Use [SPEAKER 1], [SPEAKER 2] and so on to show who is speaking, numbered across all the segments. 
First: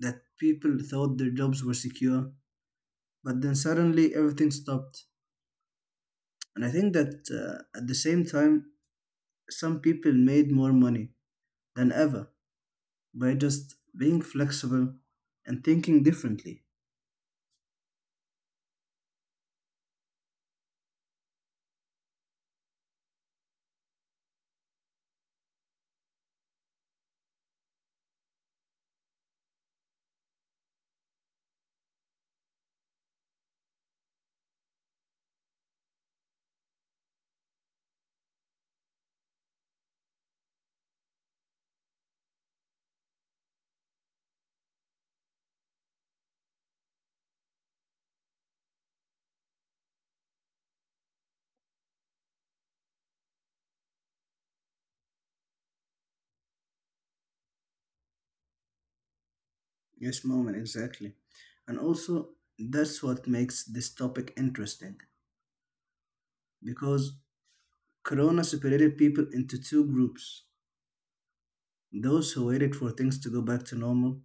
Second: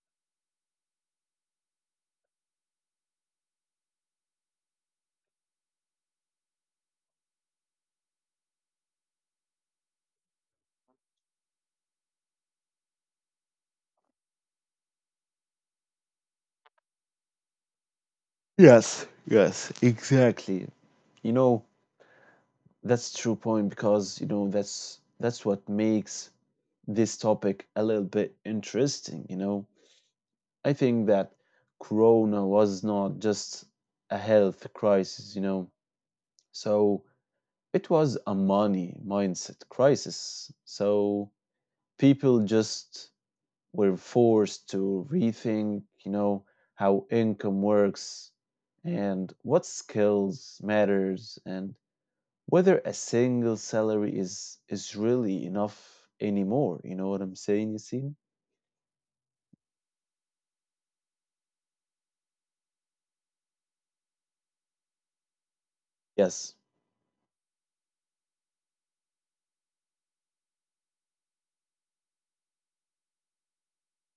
[SPEAKER 1] that people thought their jobs were secure, but then suddenly everything stopped. And I think that at the same time, some people made more money than ever by just being flexible and thinking differently.
[SPEAKER 2] Yes, yes, exactly. Exactly. You know, that's true point because you know that's what makes this topic a little bit interesting, you know. I think that corona was not just a health crisis, you know. So it was a money mindset crisis. So people just were forced to rethink, you know, how income works and what skills matters and whether a single salary is really enough anymore. You know what I'm saying, Yasin?
[SPEAKER 1] Yes, mom, and exactly. And also, that's what makes this topic interesting
[SPEAKER 2] Yes.
[SPEAKER 1] because Corona separated people into two groups, those who waited for things to go back to normal,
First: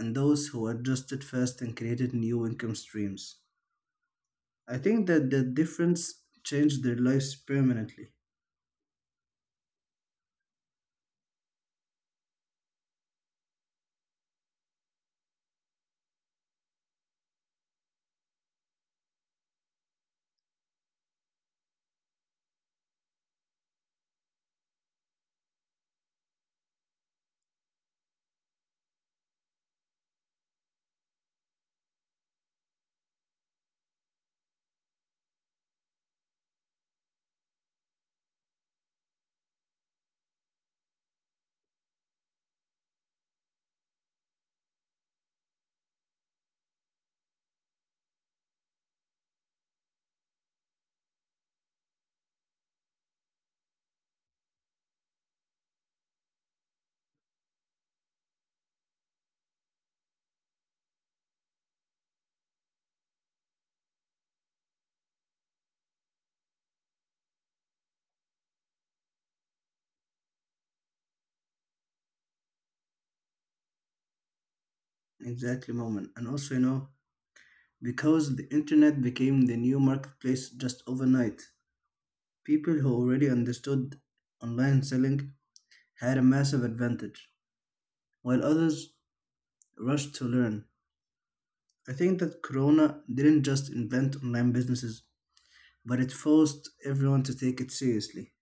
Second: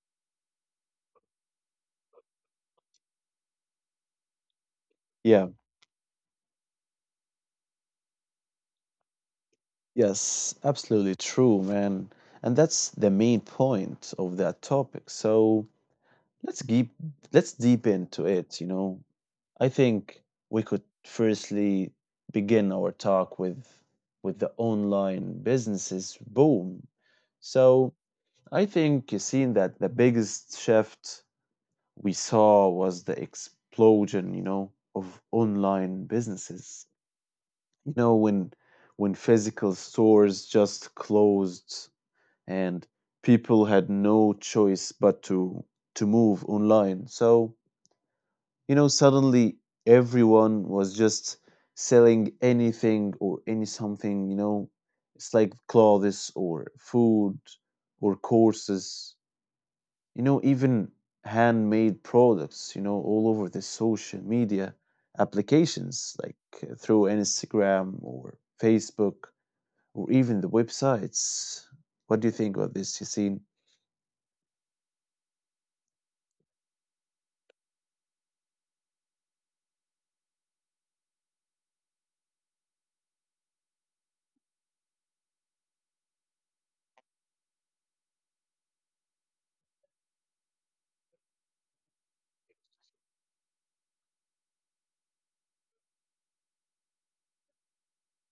[SPEAKER 1] and those who adjusted fast and created new income streams. I think that the
[SPEAKER 2] Yeah.
[SPEAKER 1] difference changed their lives permanently.
[SPEAKER 2] Yes, absolutely true, man. And that's the main point of that topic. So let's keep, let's deep into it. You know, I think we could firstly begin our talk with the online businesses boom. So I think you've that the biggest shift we saw was the explosion, you know, of online businesses. You know, when physical stores just closed and people had no choice but to move online. So you know, suddenly everyone was just selling anything or any something, you know, it's like clothes or food or courses, you know, even handmade products, you know, all over the social media applications, like through Instagram or Facebook or even the websites. What do you think about this, Yassine?
[SPEAKER 1] Exactly, moment. And also, you know, because the internet became the new marketplace just overnight, people who already understood online selling had a massive advantage, while others rushed to learn. I think that Corona didn't just invent online businesses, but it forced everyone to take it seriously.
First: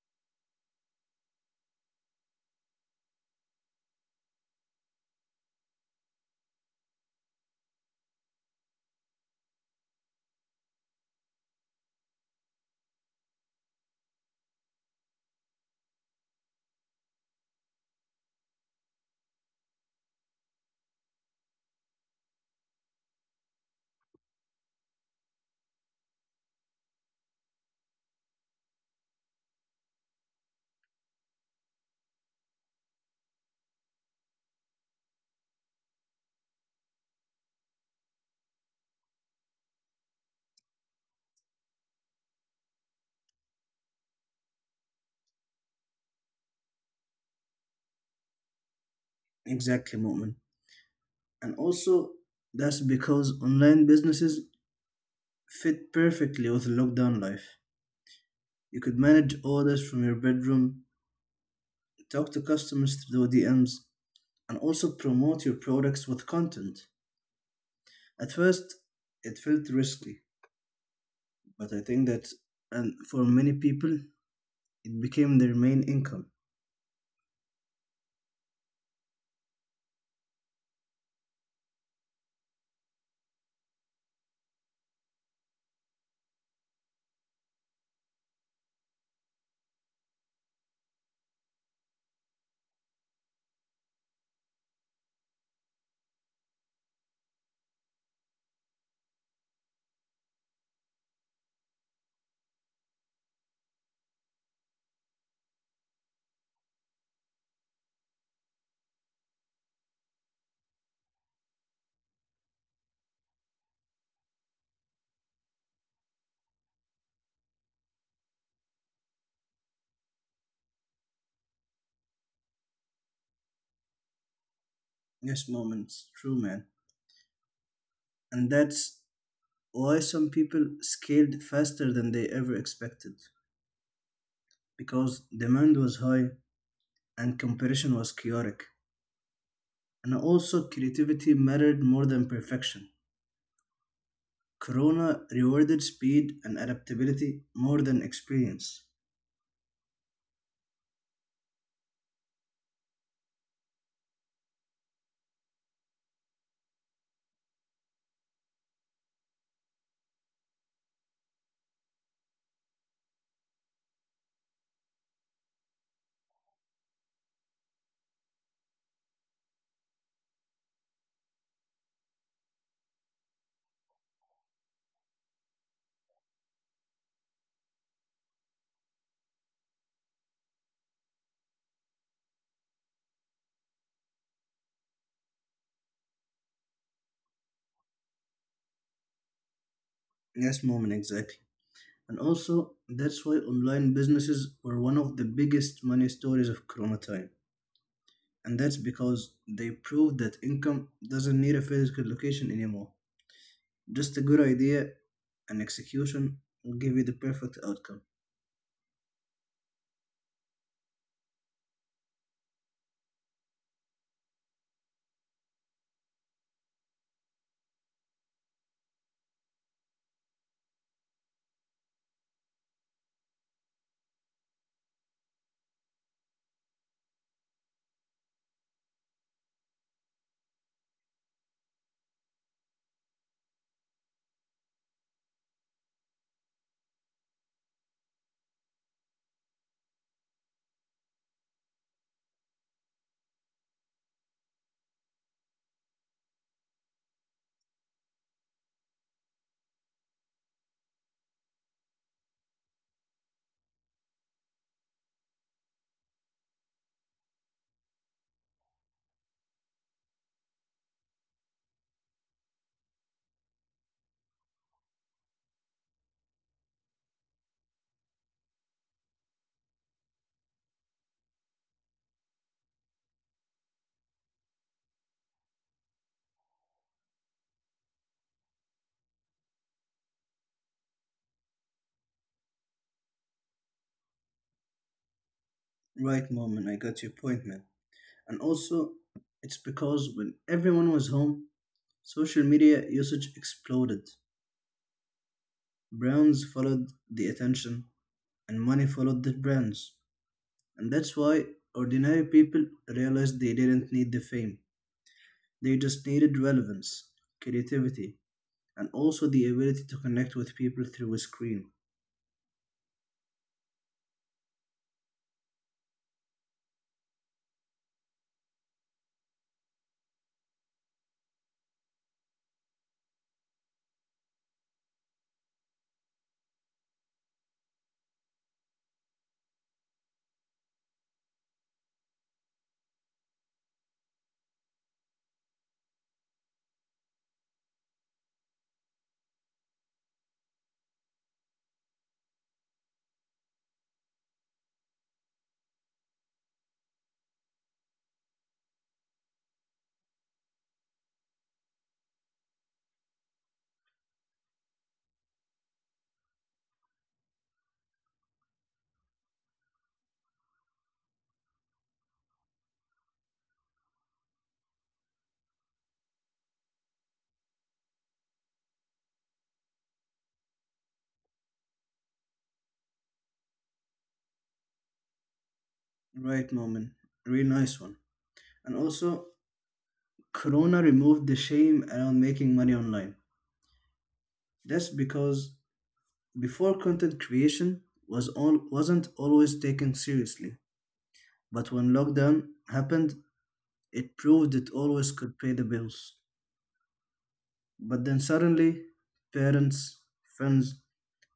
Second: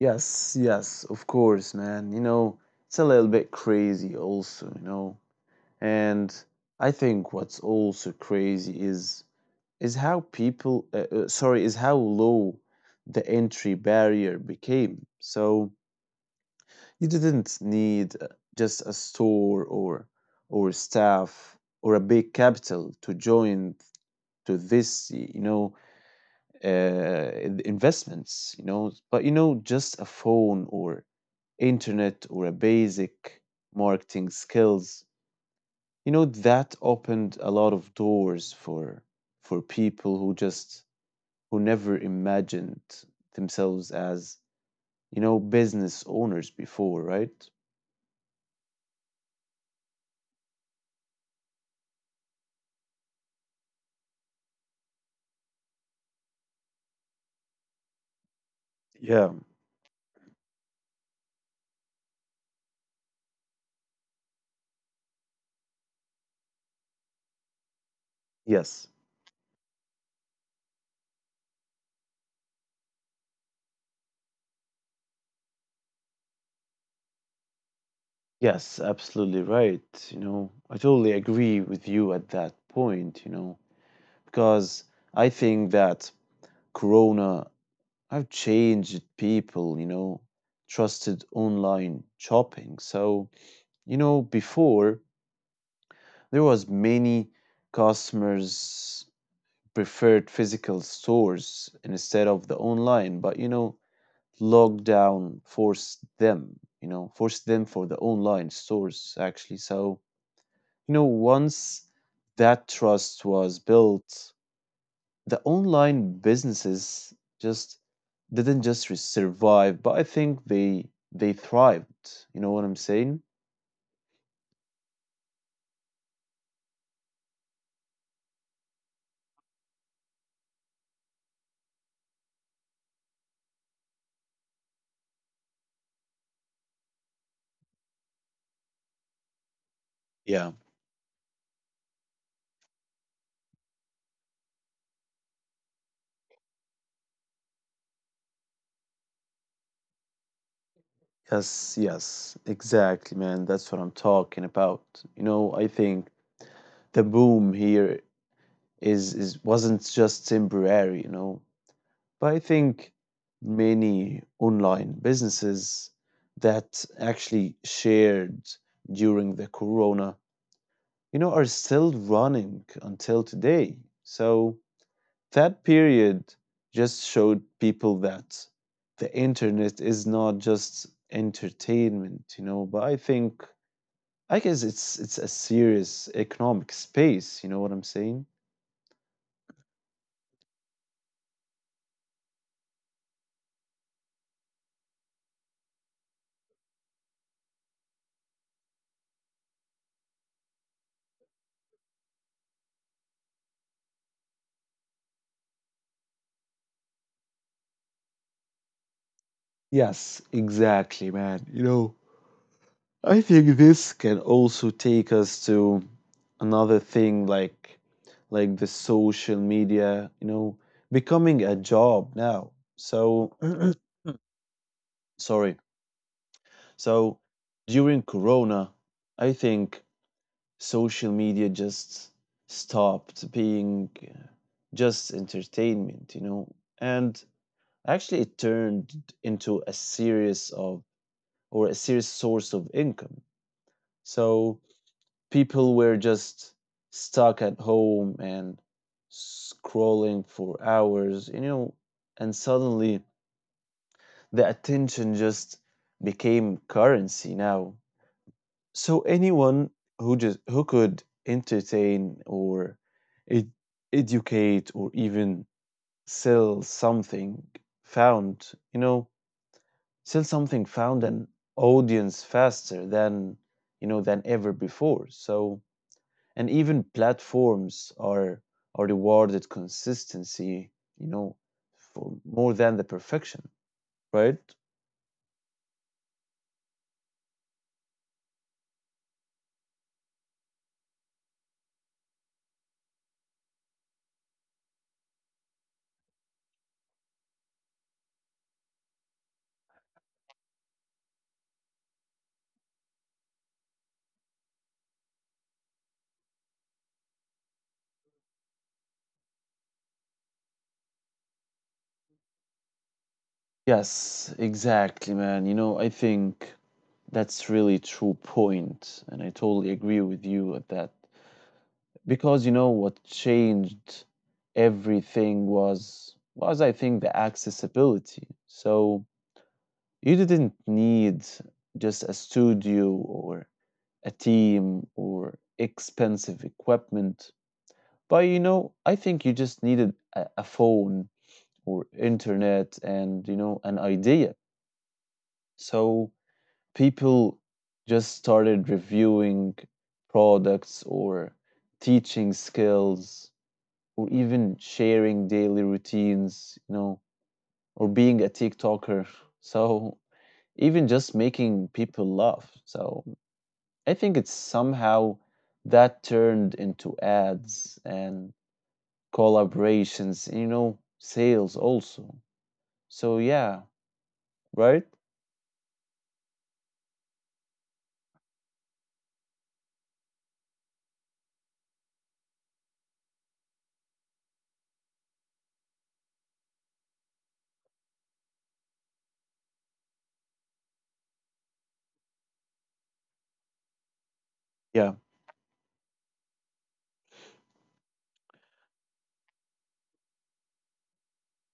[SPEAKER 2] Yes, yes, of course, man. You know, it's a little bit crazy also, you know. And I think what's also crazy is how low the entry barrier became. So you didn't need just a store or staff or a big capital to join to this, you know, investments, you know, but you know, just a phone or internet or a basic marketing skills, you know, that opened a lot of doors for people who just who never imagined themselves as, you know, business owners before, right?
[SPEAKER 1] Exactly, Mu'min. And also, that's because online businesses fit perfectly with lockdown life. You could
[SPEAKER 2] Yeah.
[SPEAKER 1] manage orders from your bedroom, talk to customers through DMs, and also promote your products with content. At first,
[SPEAKER 2] Yes.
[SPEAKER 1] it felt risky, but I think that, and for many people, it became their main income.
[SPEAKER 2] Yes, absolutely right. You know, I totally agree with you at that point, you know, because I think that Corona have changed people, you know, trusted online shopping. So you know, before there was many customers preferred physical stores instead of the online, but you know, lockdown forced them, you know, forced them for the online stores actually. So you know, once that trust was built, the online businesses just didn't just survive, but I think they thrived. You know what I'm saying?
[SPEAKER 1] Yes, moments, true, man. And that's why some people scaled faster than they ever expected because demand was high and competition was chaotic and
[SPEAKER 2] Yeah.
[SPEAKER 1] also creativity mattered more than perfection. Corona rewarded speed and adaptability more than experience.
[SPEAKER 2] Yes, yes, exactly, man. That's what I'm talking about. You know, I think the boom here is wasn't just temporary, you know. But I think many online businesses that actually shared during the corona, you know, are still running until today. So that period just showed people that the internet is not just entertainment, you know, but I think I guess it's a serious economic space, you know what I'm saying?
[SPEAKER 1] Yes, moment, exactly. And also, that's why online businesses were one of the biggest money stories of corona time, and that's because they proved that income doesn't need a physical location anymore. Just a good idea and execution will give you the perfect outcome.
[SPEAKER 2] Yes, exactly, man. You know, I think this can also take us to another thing like the social media, you know, becoming a job now. So sorry. So during corona, I think social media just stopped being just entertainment, you know. And actually it turned into a series of or a serious source of income. So people were just stuck at home and scrolling for hours, you know, and suddenly the attention just became currency now. So anyone who just who could entertain or ed- educate or even sell something found, you know, sell something found an audience faster than you know than ever before. So and even platforms are rewarded consistency, you know, for more than the perfection, right?
[SPEAKER 1] Right, Moment, I got your point, man. And also, it's because when everyone was home, social media usage exploded. Brands followed the attention, and money followed the brands. And that's why ordinary people realized they didn't need the fame, they just needed relevance, creativity, and also the ability to connect with people through a screen.
[SPEAKER 2] Yes, exactly, man. You know, I think that's really true point and I totally agree with you at that because you know what changed everything was I think the accessibility. So you didn't need just a studio or a team or expensive equipment. But you know, I think you just needed a phone or internet and you know an idea. So people just started reviewing products or teaching skills or even sharing daily routines, you know, or being a TikToker. So even just making people laugh. So I think it's somehow that turned into ads and collaborations, you know, sales also. So yeah, right?
[SPEAKER 1] Right, Moment. Really nice one. And also, Corona removed the shame around making money online. That's because before, content creation was all, wasn't always taken seriously. But when lockdown happened, it proved it
[SPEAKER 2] Yeah.
[SPEAKER 1] always could pay the bills. But then suddenly, parents, friends,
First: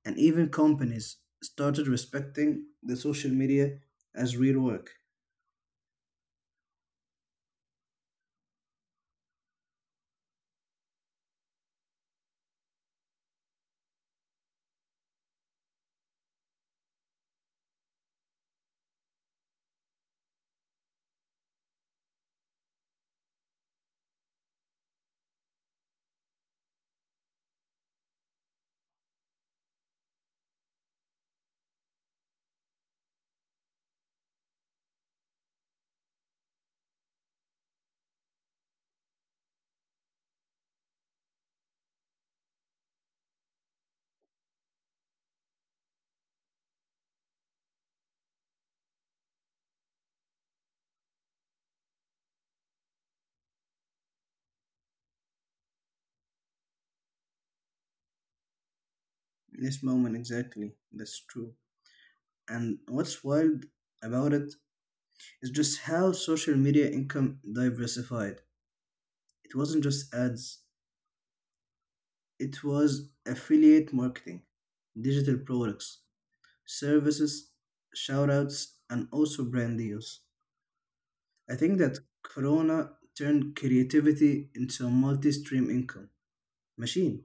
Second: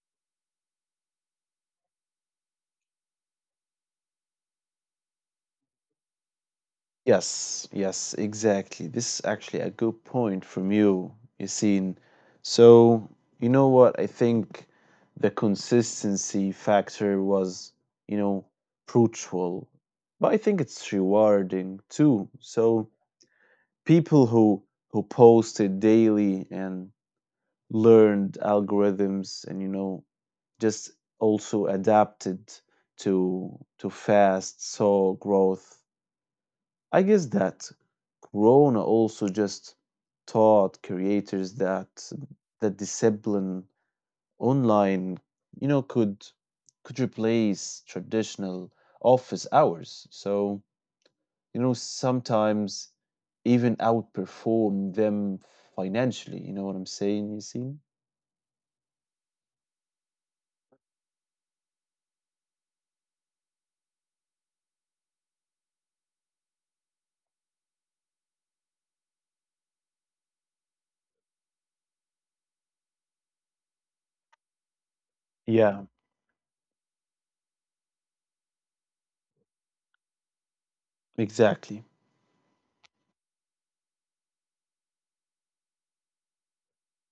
[SPEAKER 1] and even companies started respecting the social media as real work.
[SPEAKER 2] Yes, yes, exactly. This is actually a good point from you, Yassine. So you know what? I think the consistency factor was, you know, brutal, but I think it's rewarding too. So people who posted daily and learned algorithms and you know just also adapted to fast saw growth. I guess that corona also just taught creators that discipline online, you know, could replace traditional office hours. So you know sometimes even outperform them financially, you know what I'm saying, you see?
[SPEAKER 1] In this moment, exactly, that's true. And what's wild about it is just how social media income diversified. It wasn't just ads, it was affiliate marketing, digital products,
[SPEAKER 2] Yeah,
[SPEAKER 1] services, shoutouts, and also brand deals. I think that
[SPEAKER 2] exactly.
[SPEAKER 1] Corona turned creativity into a multi stream income machine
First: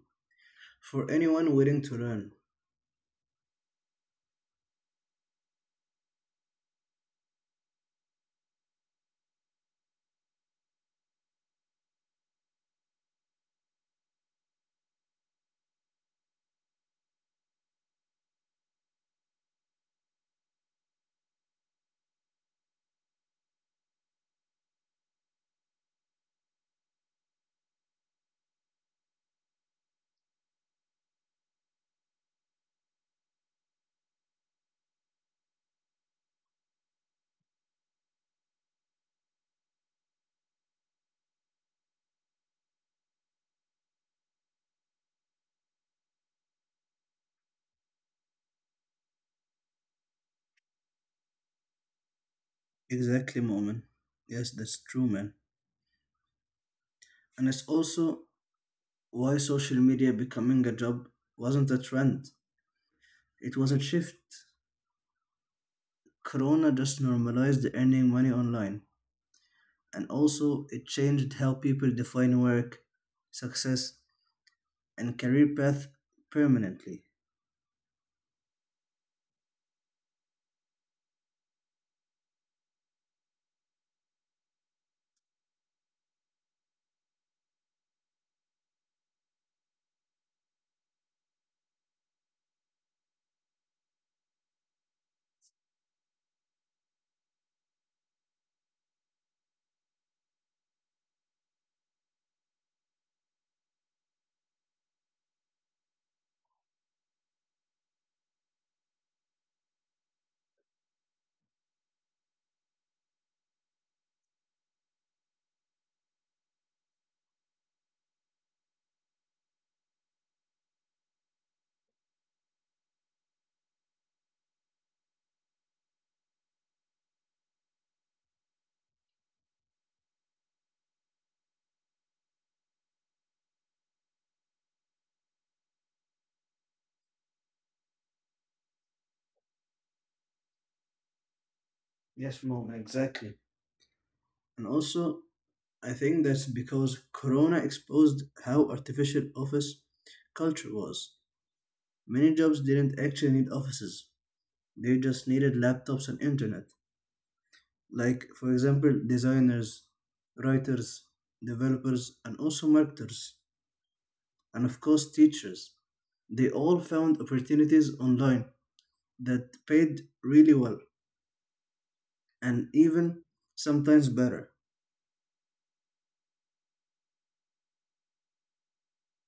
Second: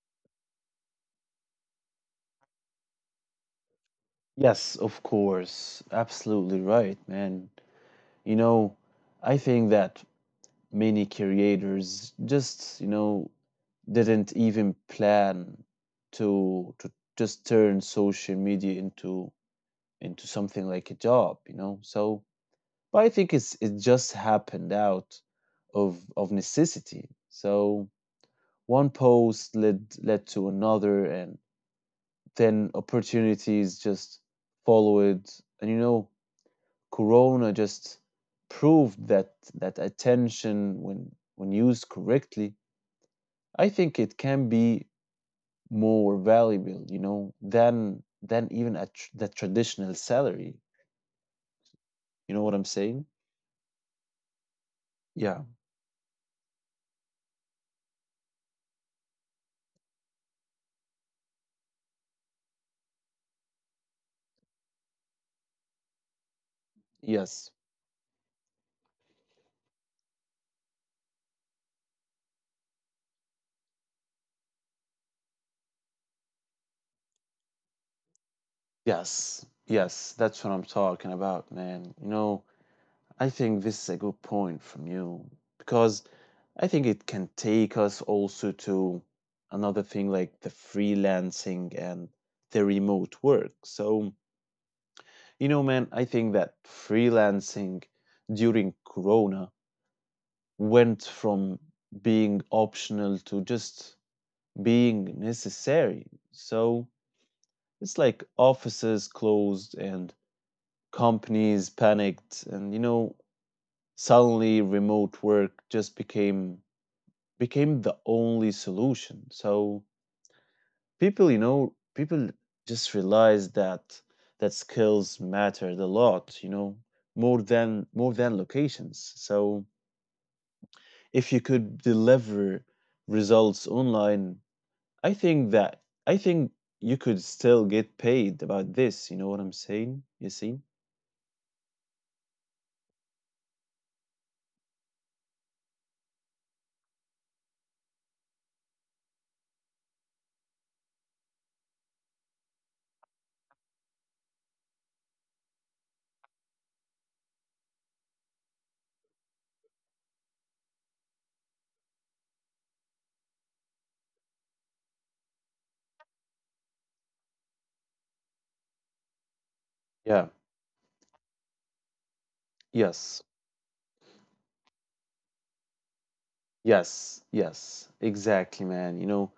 [SPEAKER 1] for anyone willing to learn.
[SPEAKER 2] Yes, of course. Absolutely right, man. You know, I think that many creators just, you know, didn't even plan to just turn social media into something like a job, you know. So but I think it's it just happened out of necessity. So one post led to another and then opportunities just followed, and you know corona just proved that attention when used correctly, I think it can be more valuable, you know, than even a the traditional salary, you know what I'm saying?
[SPEAKER 1] Exactly, Moment. Yes, that's true,
[SPEAKER 2] Yeah.
[SPEAKER 1] man. And it's also why social media becoming a job wasn't a trend, it was a shift. Corona just
[SPEAKER 2] Yes,
[SPEAKER 1] normalized earning money online, and also it changed how people define work, success, and career path permanently.
[SPEAKER 2] yes, yes, that's what I'm talking about, man. You know, I think this is a good point from you because I think it can take us also to another thing like the freelancing and the remote work. So you know, man, I think that freelancing during Corona went from being optional to just being necessary. So it's like offices closed and companies panicked and you know suddenly remote work just became the only solution. So people, you know, people just realize that skills mattered a lot, you know, more than locations. So if you could deliver results online, I think you could still get paid about this. You know what I'm saying? You see?
[SPEAKER 1] Yes, Mom, exactly. And also, I think that's because Corona exposed how artificial office culture was. Many jobs didn't actually need offices, they just needed laptops and internet. Like, for example, designers, writers, developers, and also marketers, and of course, teachers. They all found opportunities online that paid
[SPEAKER 2] Yeah.
[SPEAKER 1] really well and
[SPEAKER 2] Yes,
[SPEAKER 1] even sometimes better.
[SPEAKER 2] yes, yes, exactly, man. You know,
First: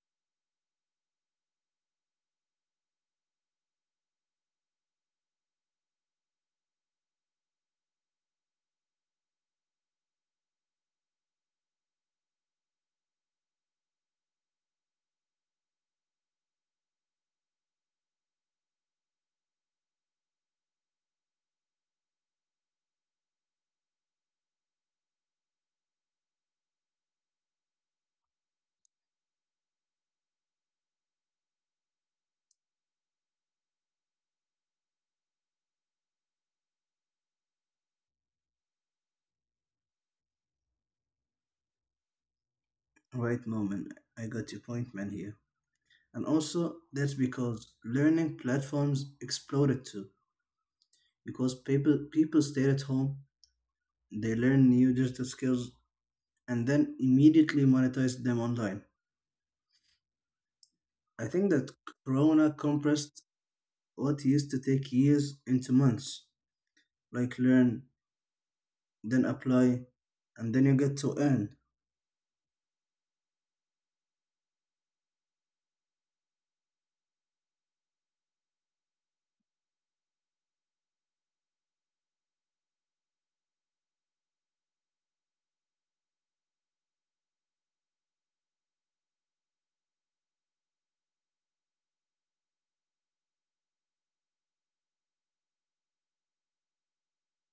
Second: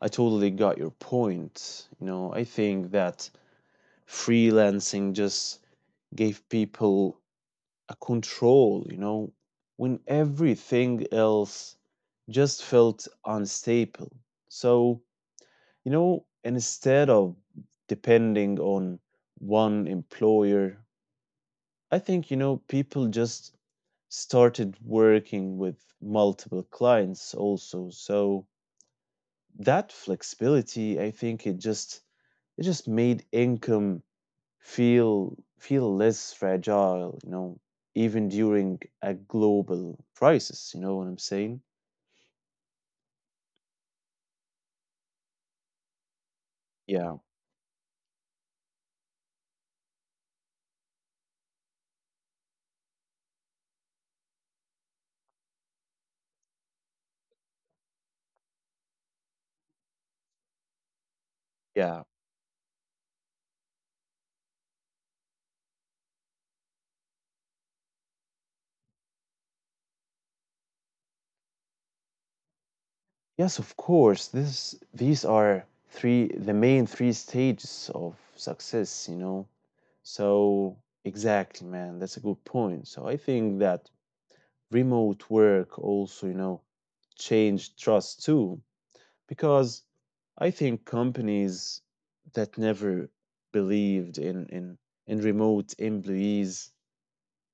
[SPEAKER 2] I totally got your point. You know, I think that freelancing just gave people a control, you know, when everything else just felt unstable. So you know, instead of depending on one employer, I think, you know, people just started working with multiple clients also. So that flexibility, I think it just made income feel less fragile, you know, even during a global crisis, you know what I'm saying?
[SPEAKER 1] Right, moment. I got your point, man, here. And also, that's
[SPEAKER 2] Yeah,
[SPEAKER 1] because learning platforms exploded too. Because people stayed at home, they learned new digital skills, and then immediately monetized them online. I think that
[SPEAKER 2] yeah.
[SPEAKER 1] Corona compressed what used to take years into months, like learn then apply, and then you get to earn.
[SPEAKER 2] Yes, of course. This, these are three the main three stages of success, you know. So exactly, man, that's a good point. So I think that remote work also, you know, changed trust too. Because I think companies that never believed in remote employees,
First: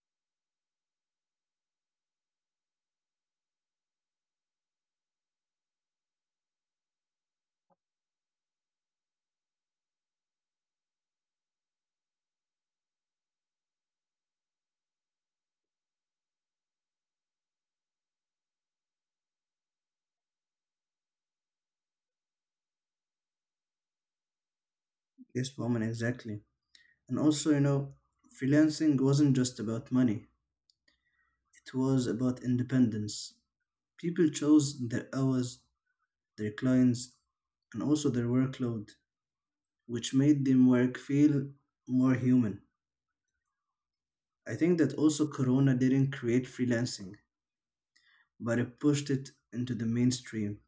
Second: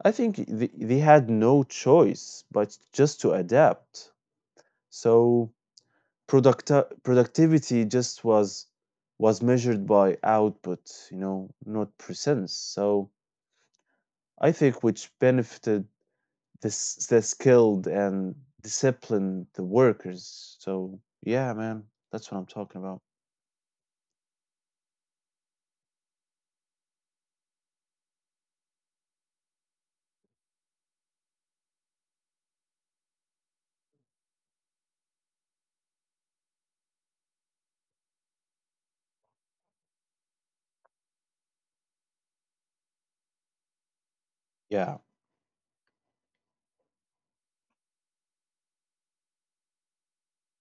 [SPEAKER 2] I think they had no choice but just to adapt. So product productivity just was measured by output, you know, not percents. So I think which benefited this the skilled and disciplined the workers. So yeah, man, that's what I'm talking about.
[SPEAKER 1] Yes, woman, exactly. And also, you know, freelancing wasn't just about money, it was about independence. People chose their hours, their clients, and also their workload, which made them work feel more human. I think that
[SPEAKER 2] Yeah.
[SPEAKER 1] also Corona didn't create freelancing, but it pushed it into the mainstream.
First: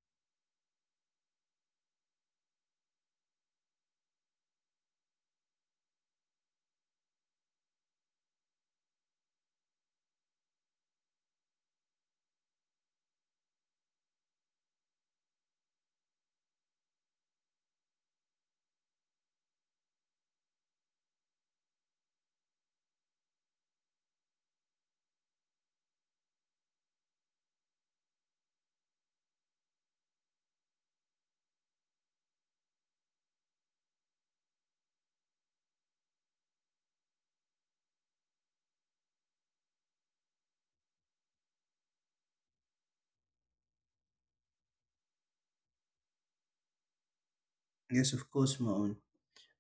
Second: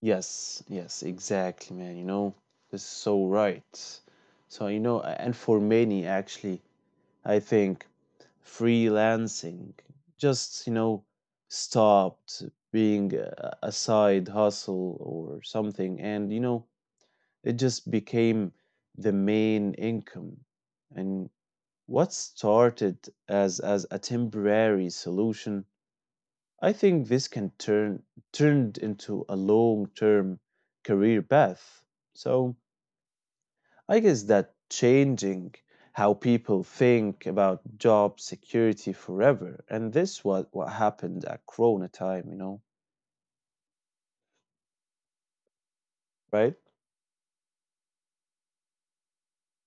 [SPEAKER 2] Yes, yes, exactly, man. You know, this is so right. So you know, and for many, actually, I think freelancing just, you know, stopped being a side hustle or something. And you know, it just became the main income. And what started as a temporary solution, I think this can turn, turned into a long-term career path. So I guess that changing how people think about job security forever, and this was what happened at Corona time, you know, right?
[SPEAKER 1] Yes, of course, Maon.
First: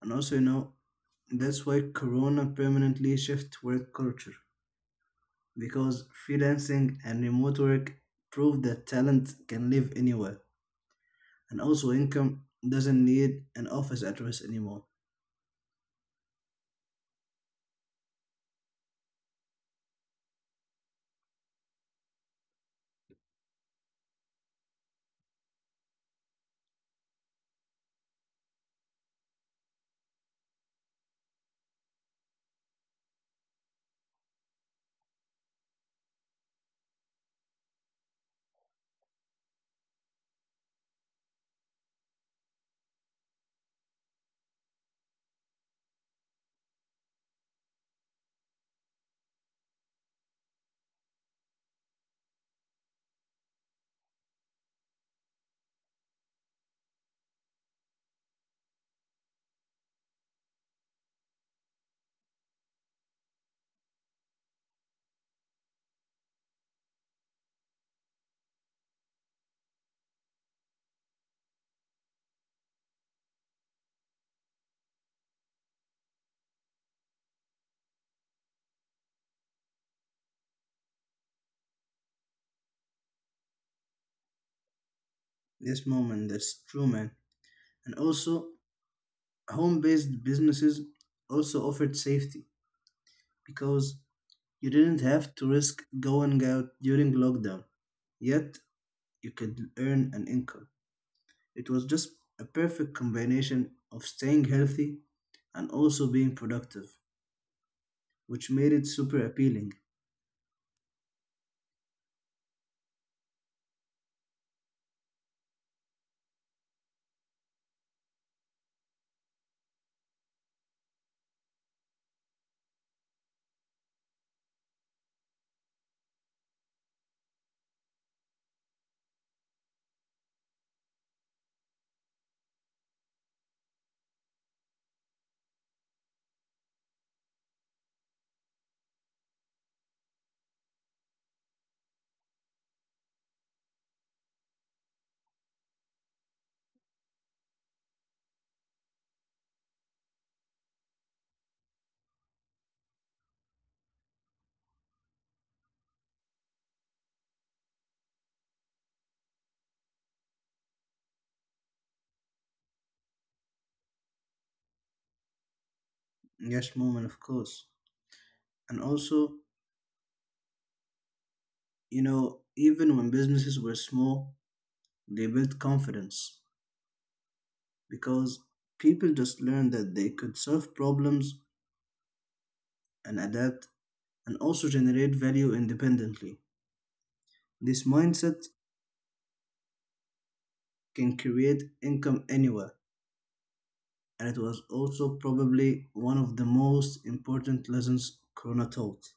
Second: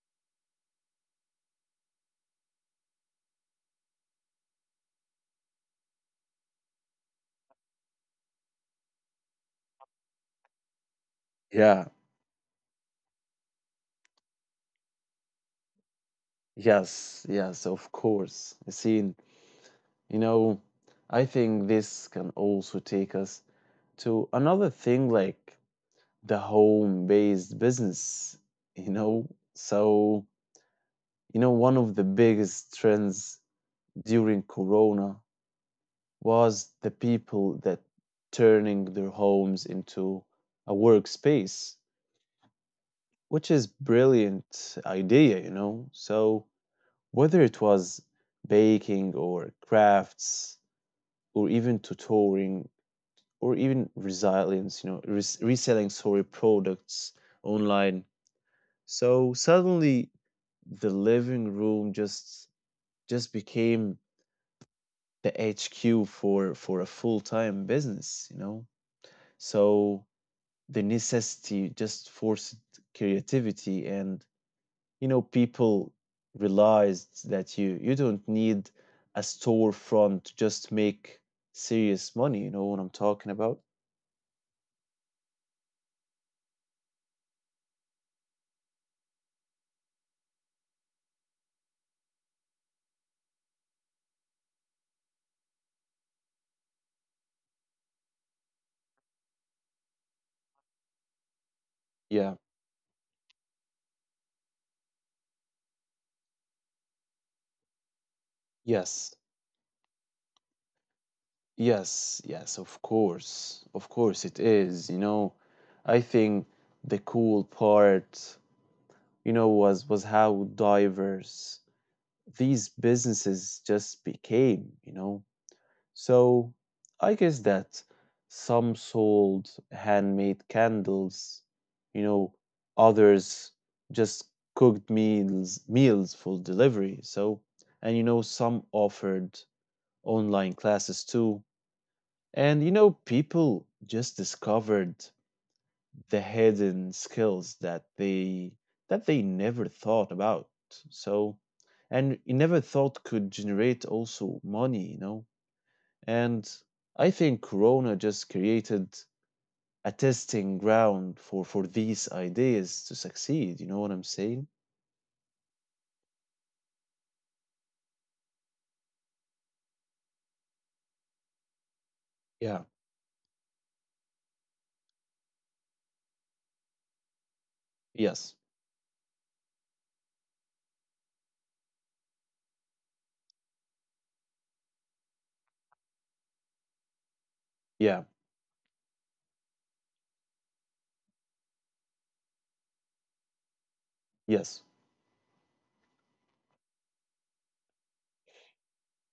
[SPEAKER 1] And also, you know, that's why Corona permanently shifted work culture because freelancing and remote work proved that talent can live anywhere, and
[SPEAKER 2] Yeah,
[SPEAKER 1] also income doesn't need an office address anymore.
[SPEAKER 2] yes, yes, of course. Seen, you know, I think this can also take us to another thing like the home-based business, you know. So you know, one of the biggest trends during Corona was the people that turning their homes into a workspace, which is brilliant idea, you know. So whether it was baking or crafts or even tutoring or even resilience, you know, reselling sorry products online. So suddenly the living room just became the HQ for a full-time business, you know? So the necessity just forced creativity and you know people realized that you don't need a storefront to just make serious money, you know what I'm talking about?
[SPEAKER 1] This moment, that's true, man. And also, home-based businesses also offered safety because you didn't have to risk going out during lockdown. Yet, you could earn an income. It was just
[SPEAKER 2] Yeah.
[SPEAKER 1] a perfect combination of staying healthy and also being productive, which made it
[SPEAKER 2] Yes.
[SPEAKER 1] super appealing.
[SPEAKER 2] Yes, yes, of course. Of course it is, you know. I think the cool part, you know, was how diverse these businesses just became, you know? So I guess that some sold handmade candles, you know, others just cooked meals for delivery. So and you know some offered online classes too. And you know people just discovered the hidden skills that they never thought about, so and you never thought could generate also money, you know. And I think Corona just created a testing ground for these ideas to succeed, you know what I'm saying?
[SPEAKER 1] Yes, moment, of course. And also, you know,
[SPEAKER 2] Yeah.
[SPEAKER 1] even when businesses were small, they built confidence because
[SPEAKER 2] Yes.
[SPEAKER 1] people just learned that they could solve problems and adapt and also generate value independently. This
[SPEAKER 2] Yeah.
[SPEAKER 1] mindset can create income anywhere, and it was
[SPEAKER 2] Yes.
[SPEAKER 1] also probably one of the most important lessons Corona taught.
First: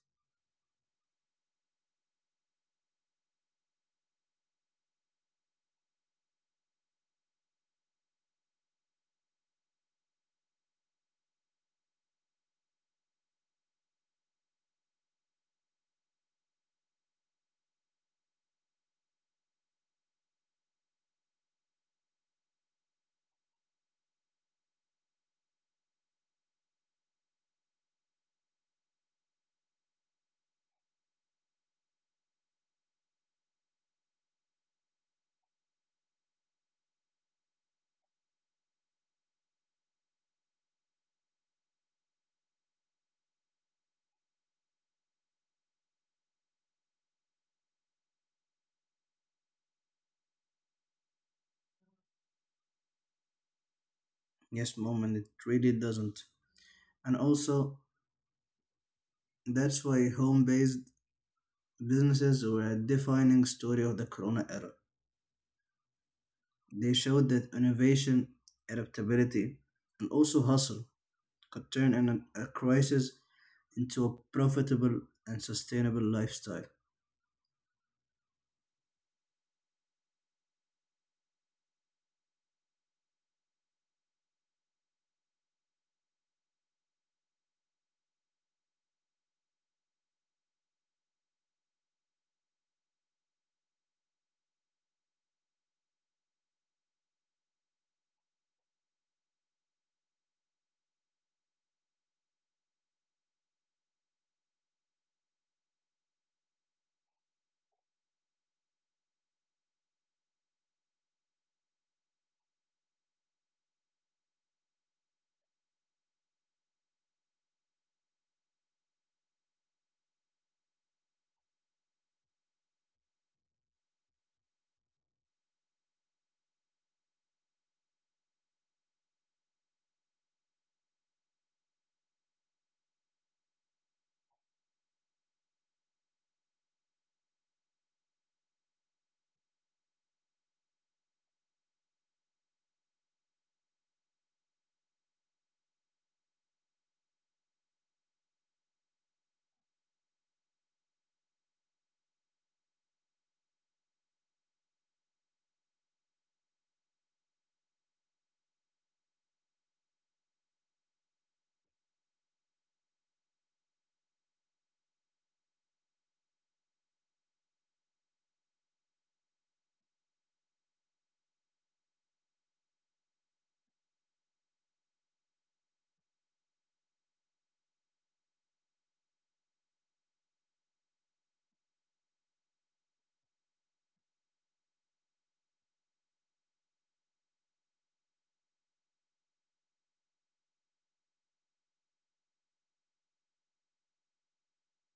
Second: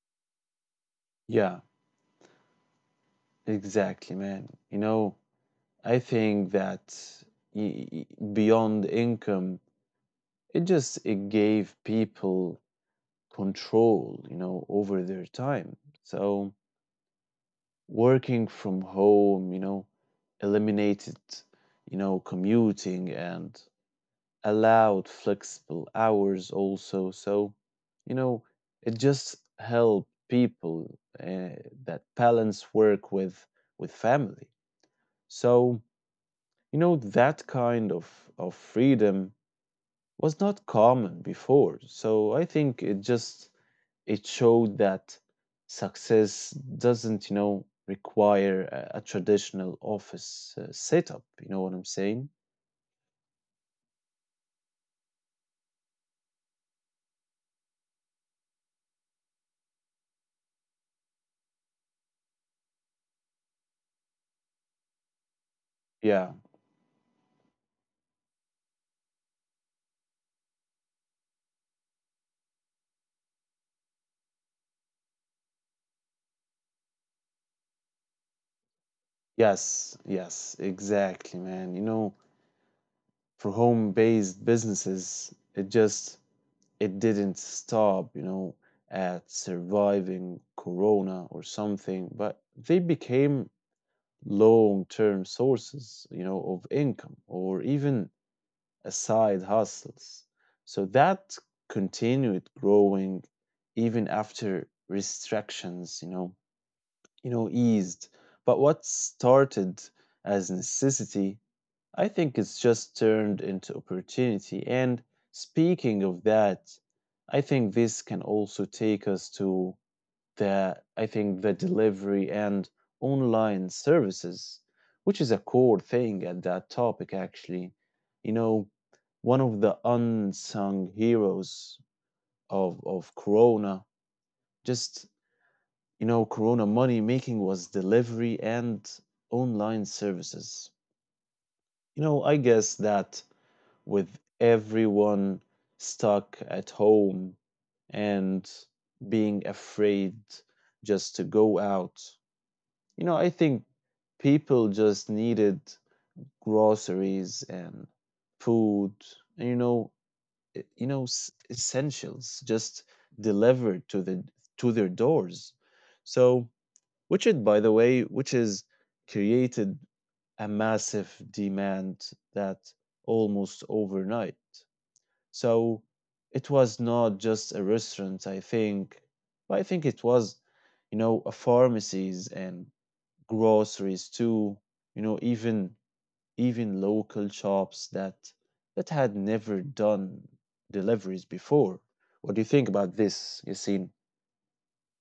[SPEAKER 2] Yeah, exactly, man. You know, I think that y- y- beyond income, it just it gave people control, you know, over their time. So working from home, you know, eliminated, you know, commuting and allowed flexible hours also. So, you know, it just helped people that balance work with family. So, you know, that kind of freedom was not common before. So I think it just it showed that success doesn't, you know, require a traditional office setup. You know what I'm saying?
[SPEAKER 1] Yes, moment, it really doesn't. And also, that's why home based businesses were a defining story of the Corona era.
[SPEAKER 2] Yeah.
[SPEAKER 1] They showed that innovation, adaptability, and also hustle could turn a crisis into a profitable and sustainable lifestyle.
[SPEAKER 2] Yes. Yes. Exactly, man. You know, for home-based businesses, it just it didn't stop. You know, at surviving Corona or something, but they became long-term sources, you know, of income or even a side hustles. So that continued growing even after restrictions, you know, eased. But what started as necessity, I think it's just turned into opportunity. And speaking of that, I think this can also take us to the I think the delivery and online services, which is a core thing at that topic actually. You know, one of the unsung heroes of Corona, just you know, Corona money making was delivery and online services. You know, I guess that with everyone stuck at home and being afraid just to go out. You know, I think people just needed groceries and food, and you know, you know, essentials just delivered to the to their doors. So, which it, by the way, which is created a massive demand that almost overnight. So it was not just a restaurant, I think, but I think it was, you know, a pharmacies and groceries to you know even local shops that had never done deliveries before. What do you think about this, Yasin?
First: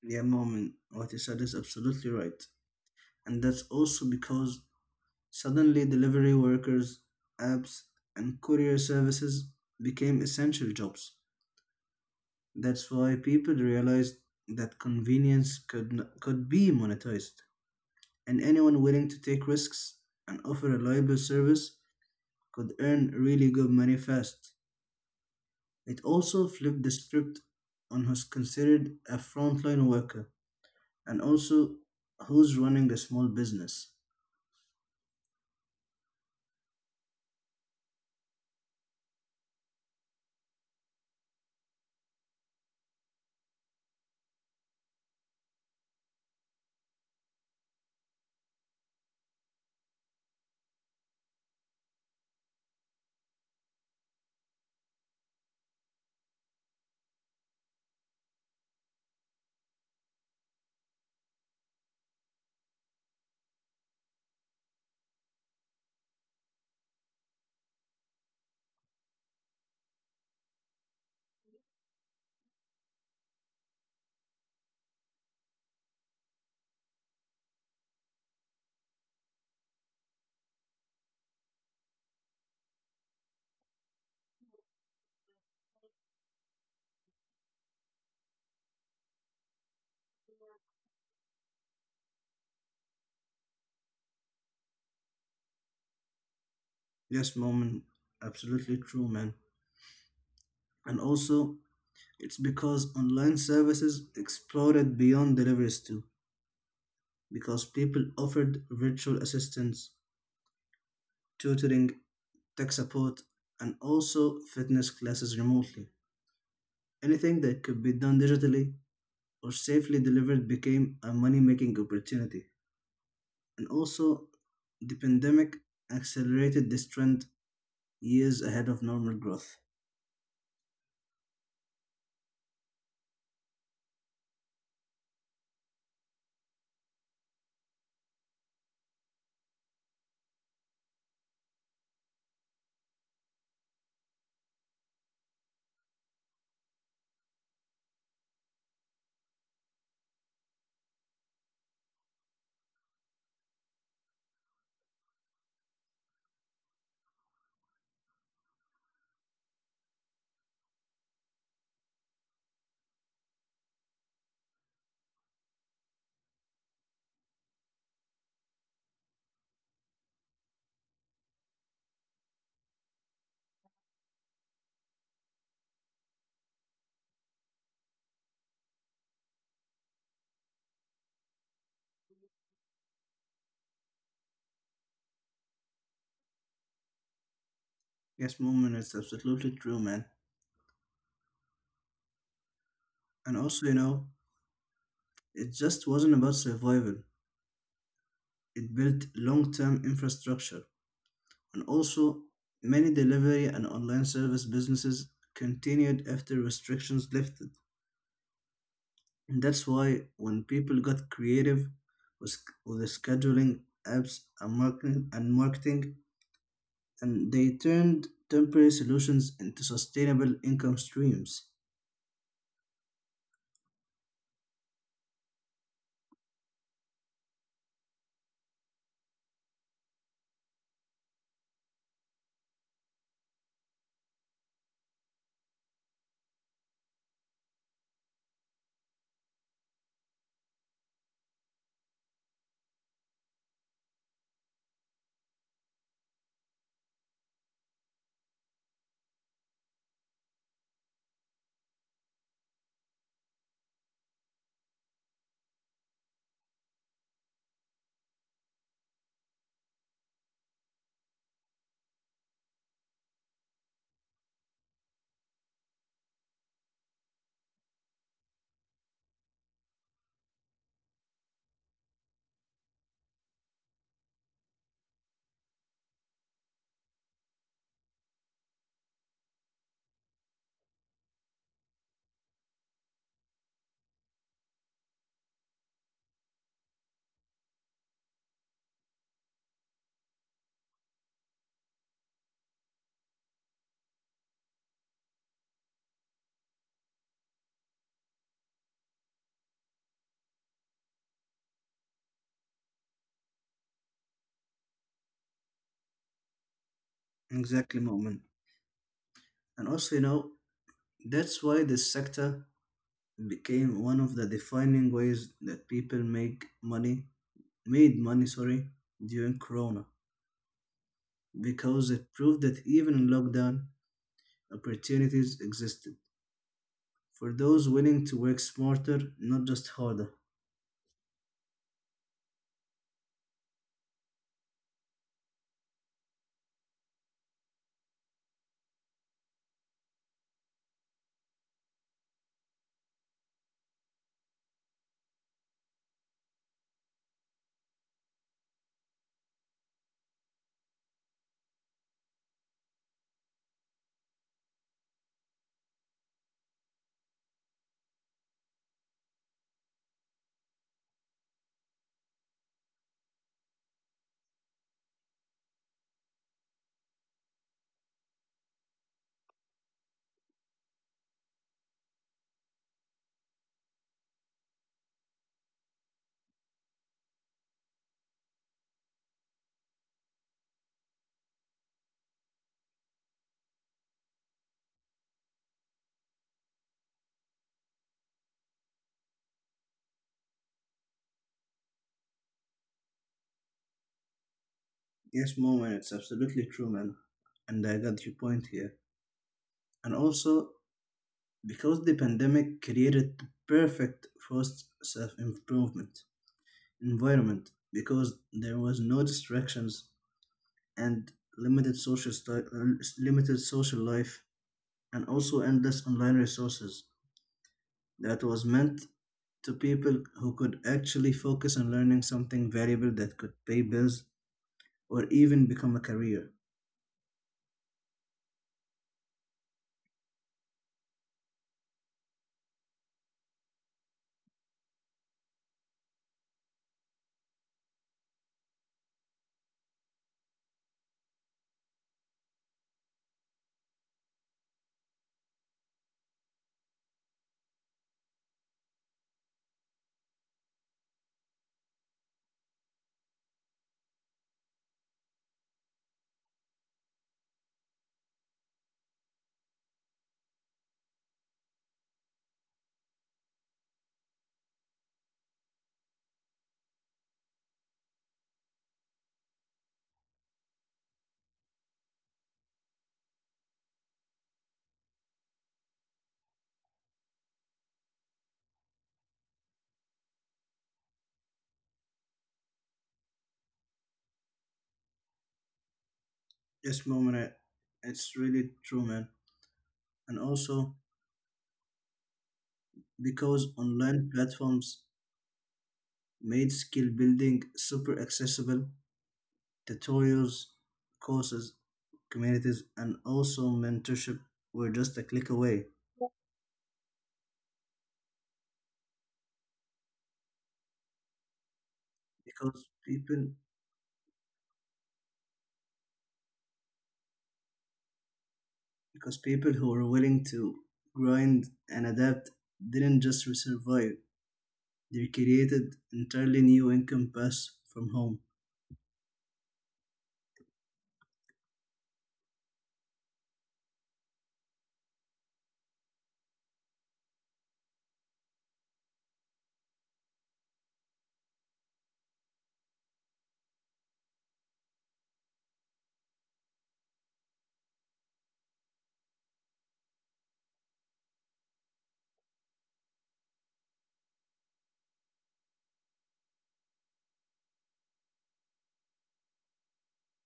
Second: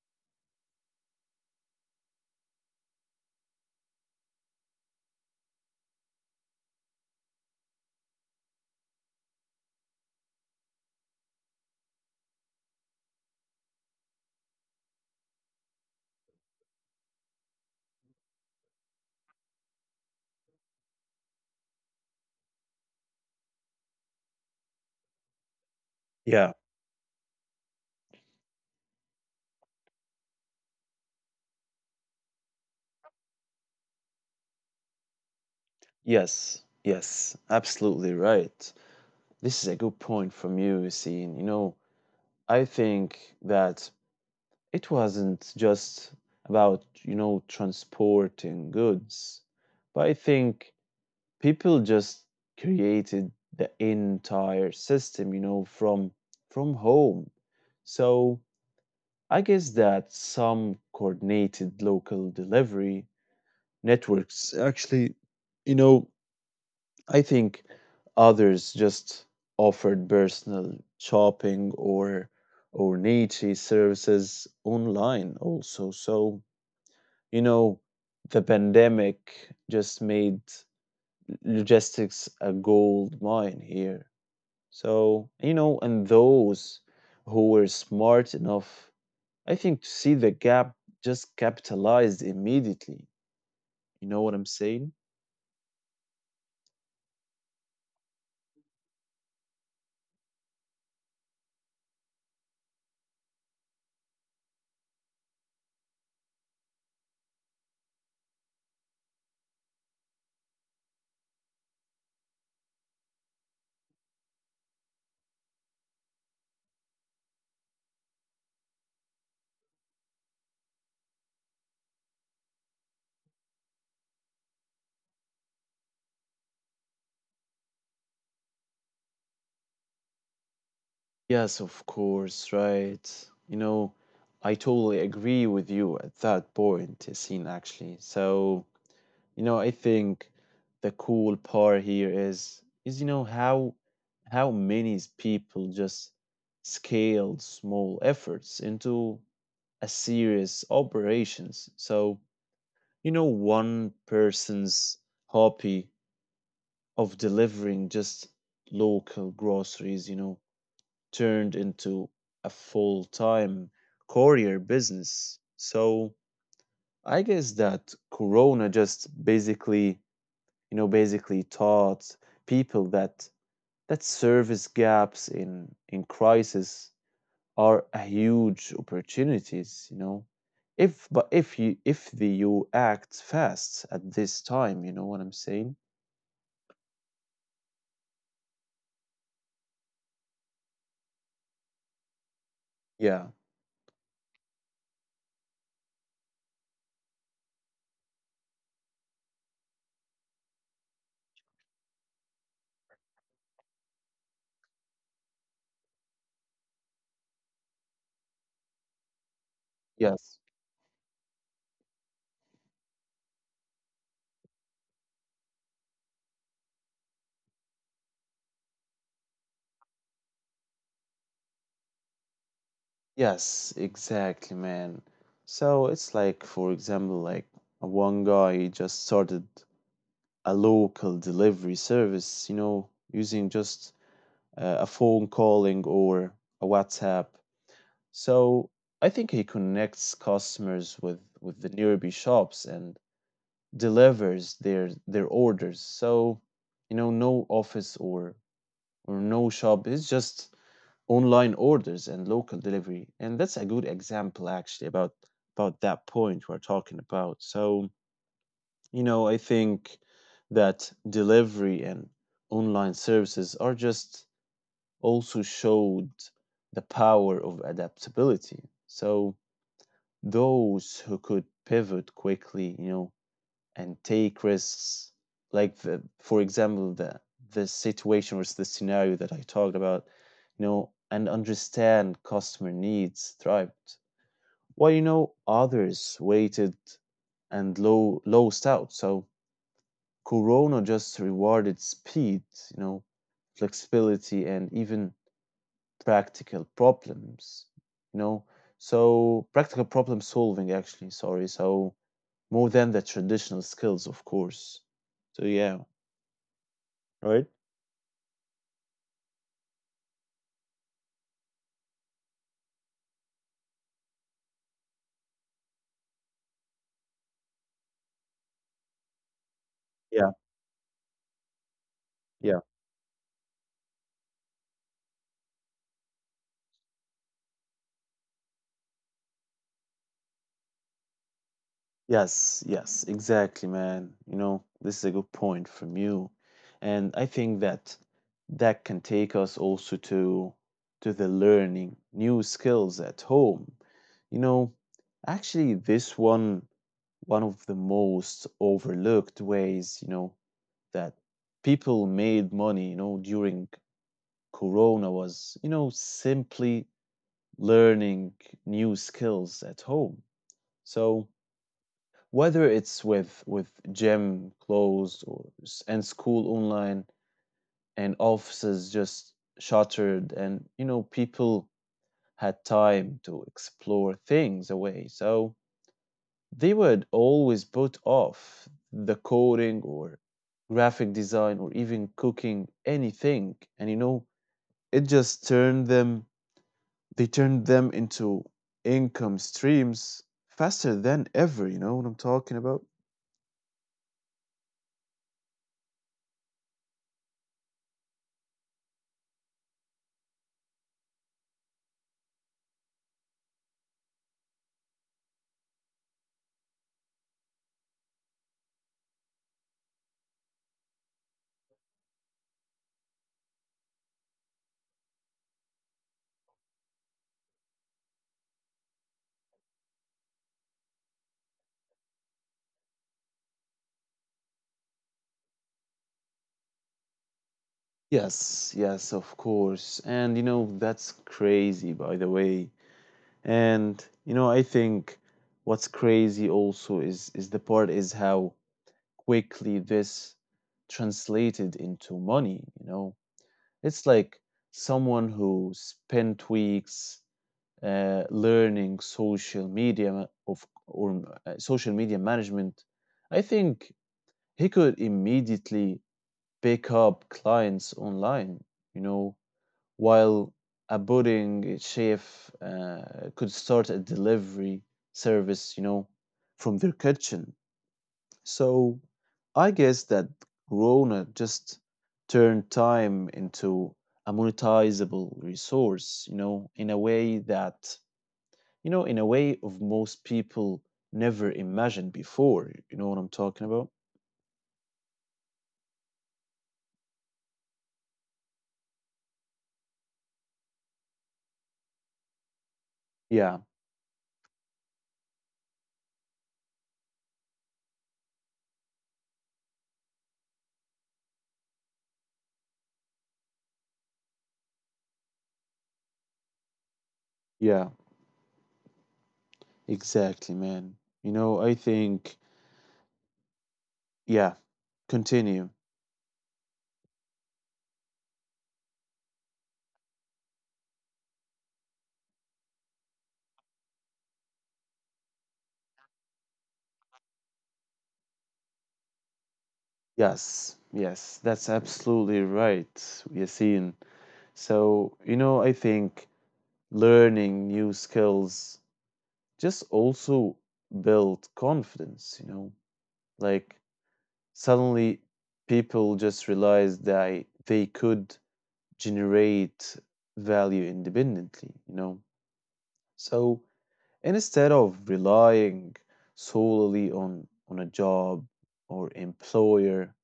[SPEAKER 1] Yeah, moment, what you said is absolutely right. And that's also because suddenly delivery workers, apps, and courier services became essential jobs. That's why people realized that convenience could be monetized, and anyone willing to take risks and offer a reliable service could earn really good money fast. It also
[SPEAKER 2] Yeah.
[SPEAKER 1] flipped the script on who's considered a frontline worker and also who's running a small business.
[SPEAKER 2] Yes. Yes, absolutely right. This is a good point from you, Yasin, you know. I think that it wasn't just about you know transporting goods, but I think people just created the entire system, you know, from home. So I guess that some coordinated local delivery networks actually, you know. I think others just offered personal shopping or niche services online also. So you know, the pandemic just made logistics a gold mine here. So, you know, and those who were smart enough, I think, to see the gap just capitalized immediately. You know what I'm saying?
[SPEAKER 1] Yes, Moment, absolutely true, man. And also, it's because online services exploded beyond deliveries too, because people offered virtual assistants, tutoring, tech support, and also fitness classes remotely. Anything that could be done digitally or safely delivered became a money making opportunity. And also, the pandemic accelerated this trend years ahead of normal growth.
[SPEAKER 2] Yes, of course, right. You know, I totally agree with you at that point, Yassine, actually. So, you know, I think the cool part here is you know how many people just scaled small efforts into a serious operations. So, you know, one person's hobby of delivering just local groceries, you know, turned into a full-time courier business. So, I guess that Corona just basically you know, basically taught people that service gaps in crisis are a huge opportunities, you know. If but if you if the you act fast at this time, you know what I'm saying?
[SPEAKER 1] Yes, moment, it's absolutely true, man. And
[SPEAKER 2] Yeah.
[SPEAKER 1] also, you know, it just wasn't about survival, it built long term infrastructure. And also, many delivery and online service businesses continued after restrictions lifted. And that's why when
[SPEAKER 2] Yes.
[SPEAKER 1] people got creative with, with the scheduling apps and marketing, and they turned temporary solutions into sustainable income streams.
[SPEAKER 2] Yes, exactly, man. So it's like, for example, like one guy he just started a local delivery service, you know, using just a phone calling or a WhatsApp. So I think he connects customers with the nearby shops and delivers their orders. So, you know, no office or no shop. It's just online orders and local delivery. And that's a good example actually about that point we're talking about. So, you know, I think that delivery and online services are just also showed the power of adaptability. So, those who could pivot quickly, you know, and take risks, like the, for example, the situation or the scenario that I talked about, you know, and understand customer needs thrived. While you know others waited and low lost out. So Corona just rewarded speed, you know, flexibility and even practical problems, you know. So practical problem solving actually, sorry. So more than the traditional skills, of course. So yeah, right?
[SPEAKER 1] Exactly, moment. And also, you know, that's why this sector became one of the defining ways that people make money made money, sorry, during corona,
[SPEAKER 2] Yeah,
[SPEAKER 1] because it proved that
[SPEAKER 2] yeah.
[SPEAKER 1] even in lockdown opportunities existed for those willing to work smarter, not just harder.
[SPEAKER 2] Yes, yes, exactly, man. You know, this is a good point from you. And I think that that can take us also to the learning new skills at home. You know, actually this one one of the most overlooked ways, you know, that people made money, you know, during Corona was, you know, simply learning new skills at home. So whether it's with gym closed or and school online and offices just shuttered, and you know people had time to explore things away. So they would always put off the coding or graphic design or even cooking anything, and you know it just turned them. They turned them into income streams faster than ever. You know what I'm talking about?
[SPEAKER 1] Yes, mom, and it's absolutely true, man. And I got your point here. And also, because the pandemic created the perfect forced self-improvement environment because there was no distractions, and limited social sti- uh, limited social life and also endless online resources, that was meant to people who could actually focus on learning something valuable that could pay bills or even become a career.
[SPEAKER 2] Yes, yes, of course. And you know, that's crazy, by the way. And you know, I think what's crazy also is the part is how quickly this translated into money, you know. It's like someone who spent weeks learning social media of or social media management, I think he could immediately pick up clients online. You know, while a budding chef could start a delivery service. You know, from their kitchen. So I guess that Corona just turned time into a monetizable resource. You know, in a way that you know, in a way of most people never imagined before. You know what I'm talking about?
[SPEAKER 1] This moment, I, it's really true, man. And also because
[SPEAKER 2] Yeah,
[SPEAKER 1] online platforms made skill building super accessible, tutorials, courses, communities, and also mentorship were just a click away
[SPEAKER 2] yeah, exactly, man. You know, I think,
[SPEAKER 1] because
[SPEAKER 2] yeah, continue.
[SPEAKER 1] people who were willing to grind and adapt didn't just survive, they created entirely new income paths from home.
[SPEAKER 2] Yes, yes, that's absolutely right, Yasin. So, you know, I think learning new skills just also build confidence, you know, like suddenly people just realize that they could generate value independently, you know? So instead of relying solely on, a job or employer,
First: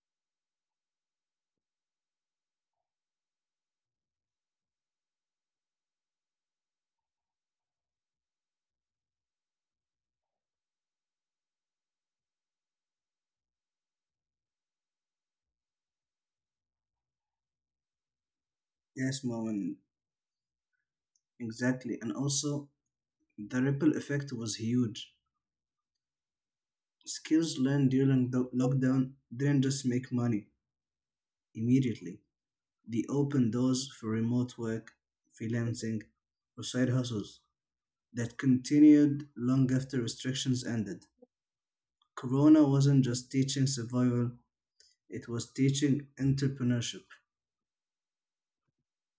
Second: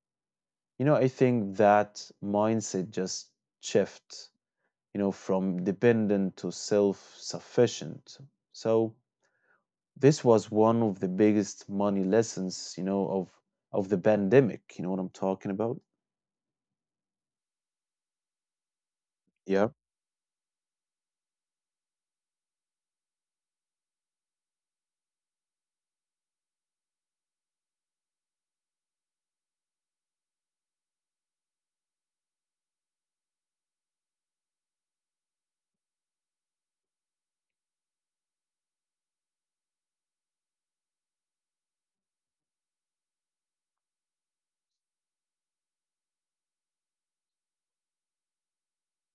[SPEAKER 2] you know, I think that mindset just shifts, you know, from dependent to self sufficient. So this was one of the biggest money lessons, you know, of the pandemic. You know what I'm talking about?
[SPEAKER 1] Yes, Moen,
[SPEAKER 2] Yeah.
[SPEAKER 1] exactly. And also, the ripple effect was huge. Skills learned during the lockdown didn't just make money immediately, they opened doors for remote work, freelancing, or side hustles that continued long after restrictions ended. Corona wasn't just teaching survival, it was teaching entrepreneurship.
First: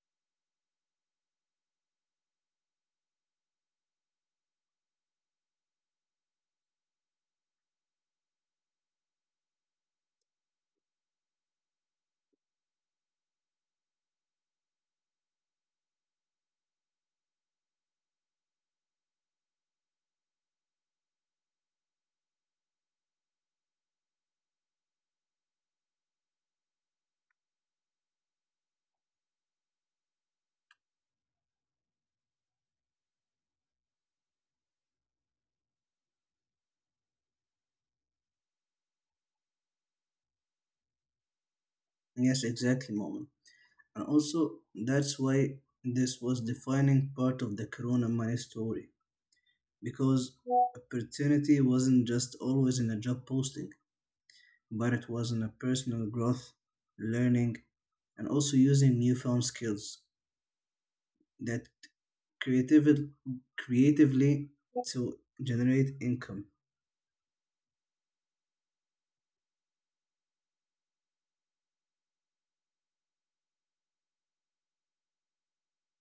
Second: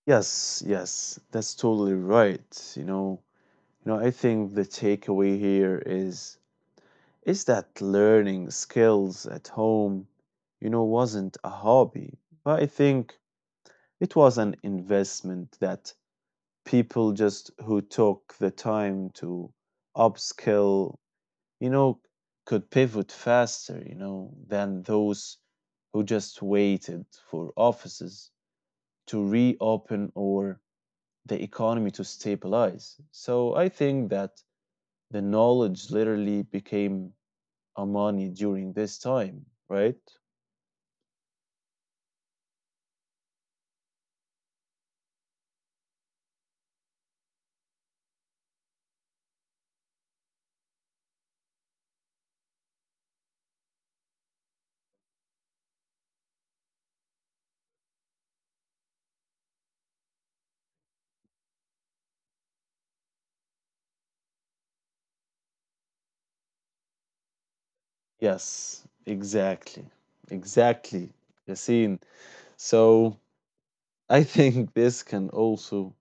[SPEAKER 2] Yes, yes, that's totally right. You know, I think the takeaway here is that learning skills at home, you know, wasn't a hobby, but I think it was an investment that people just who took the time to upskill, you know, could pivot faster, you know, than those who just waited for offices to reopen or the economy to stabilize. So I think that the knowledge literally became a money during this time, right?
[SPEAKER 1] Yes, exactly, Moment. And also, that's why this was defining part of the Corona money story because opportunity wasn't just always in a job posting, but it was in a personal growth, learning, and also using newfound skills that creative, creatively to generate income.
[SPEAKER 2] Yes, exactly. Exactly, Yassine. So I think this can also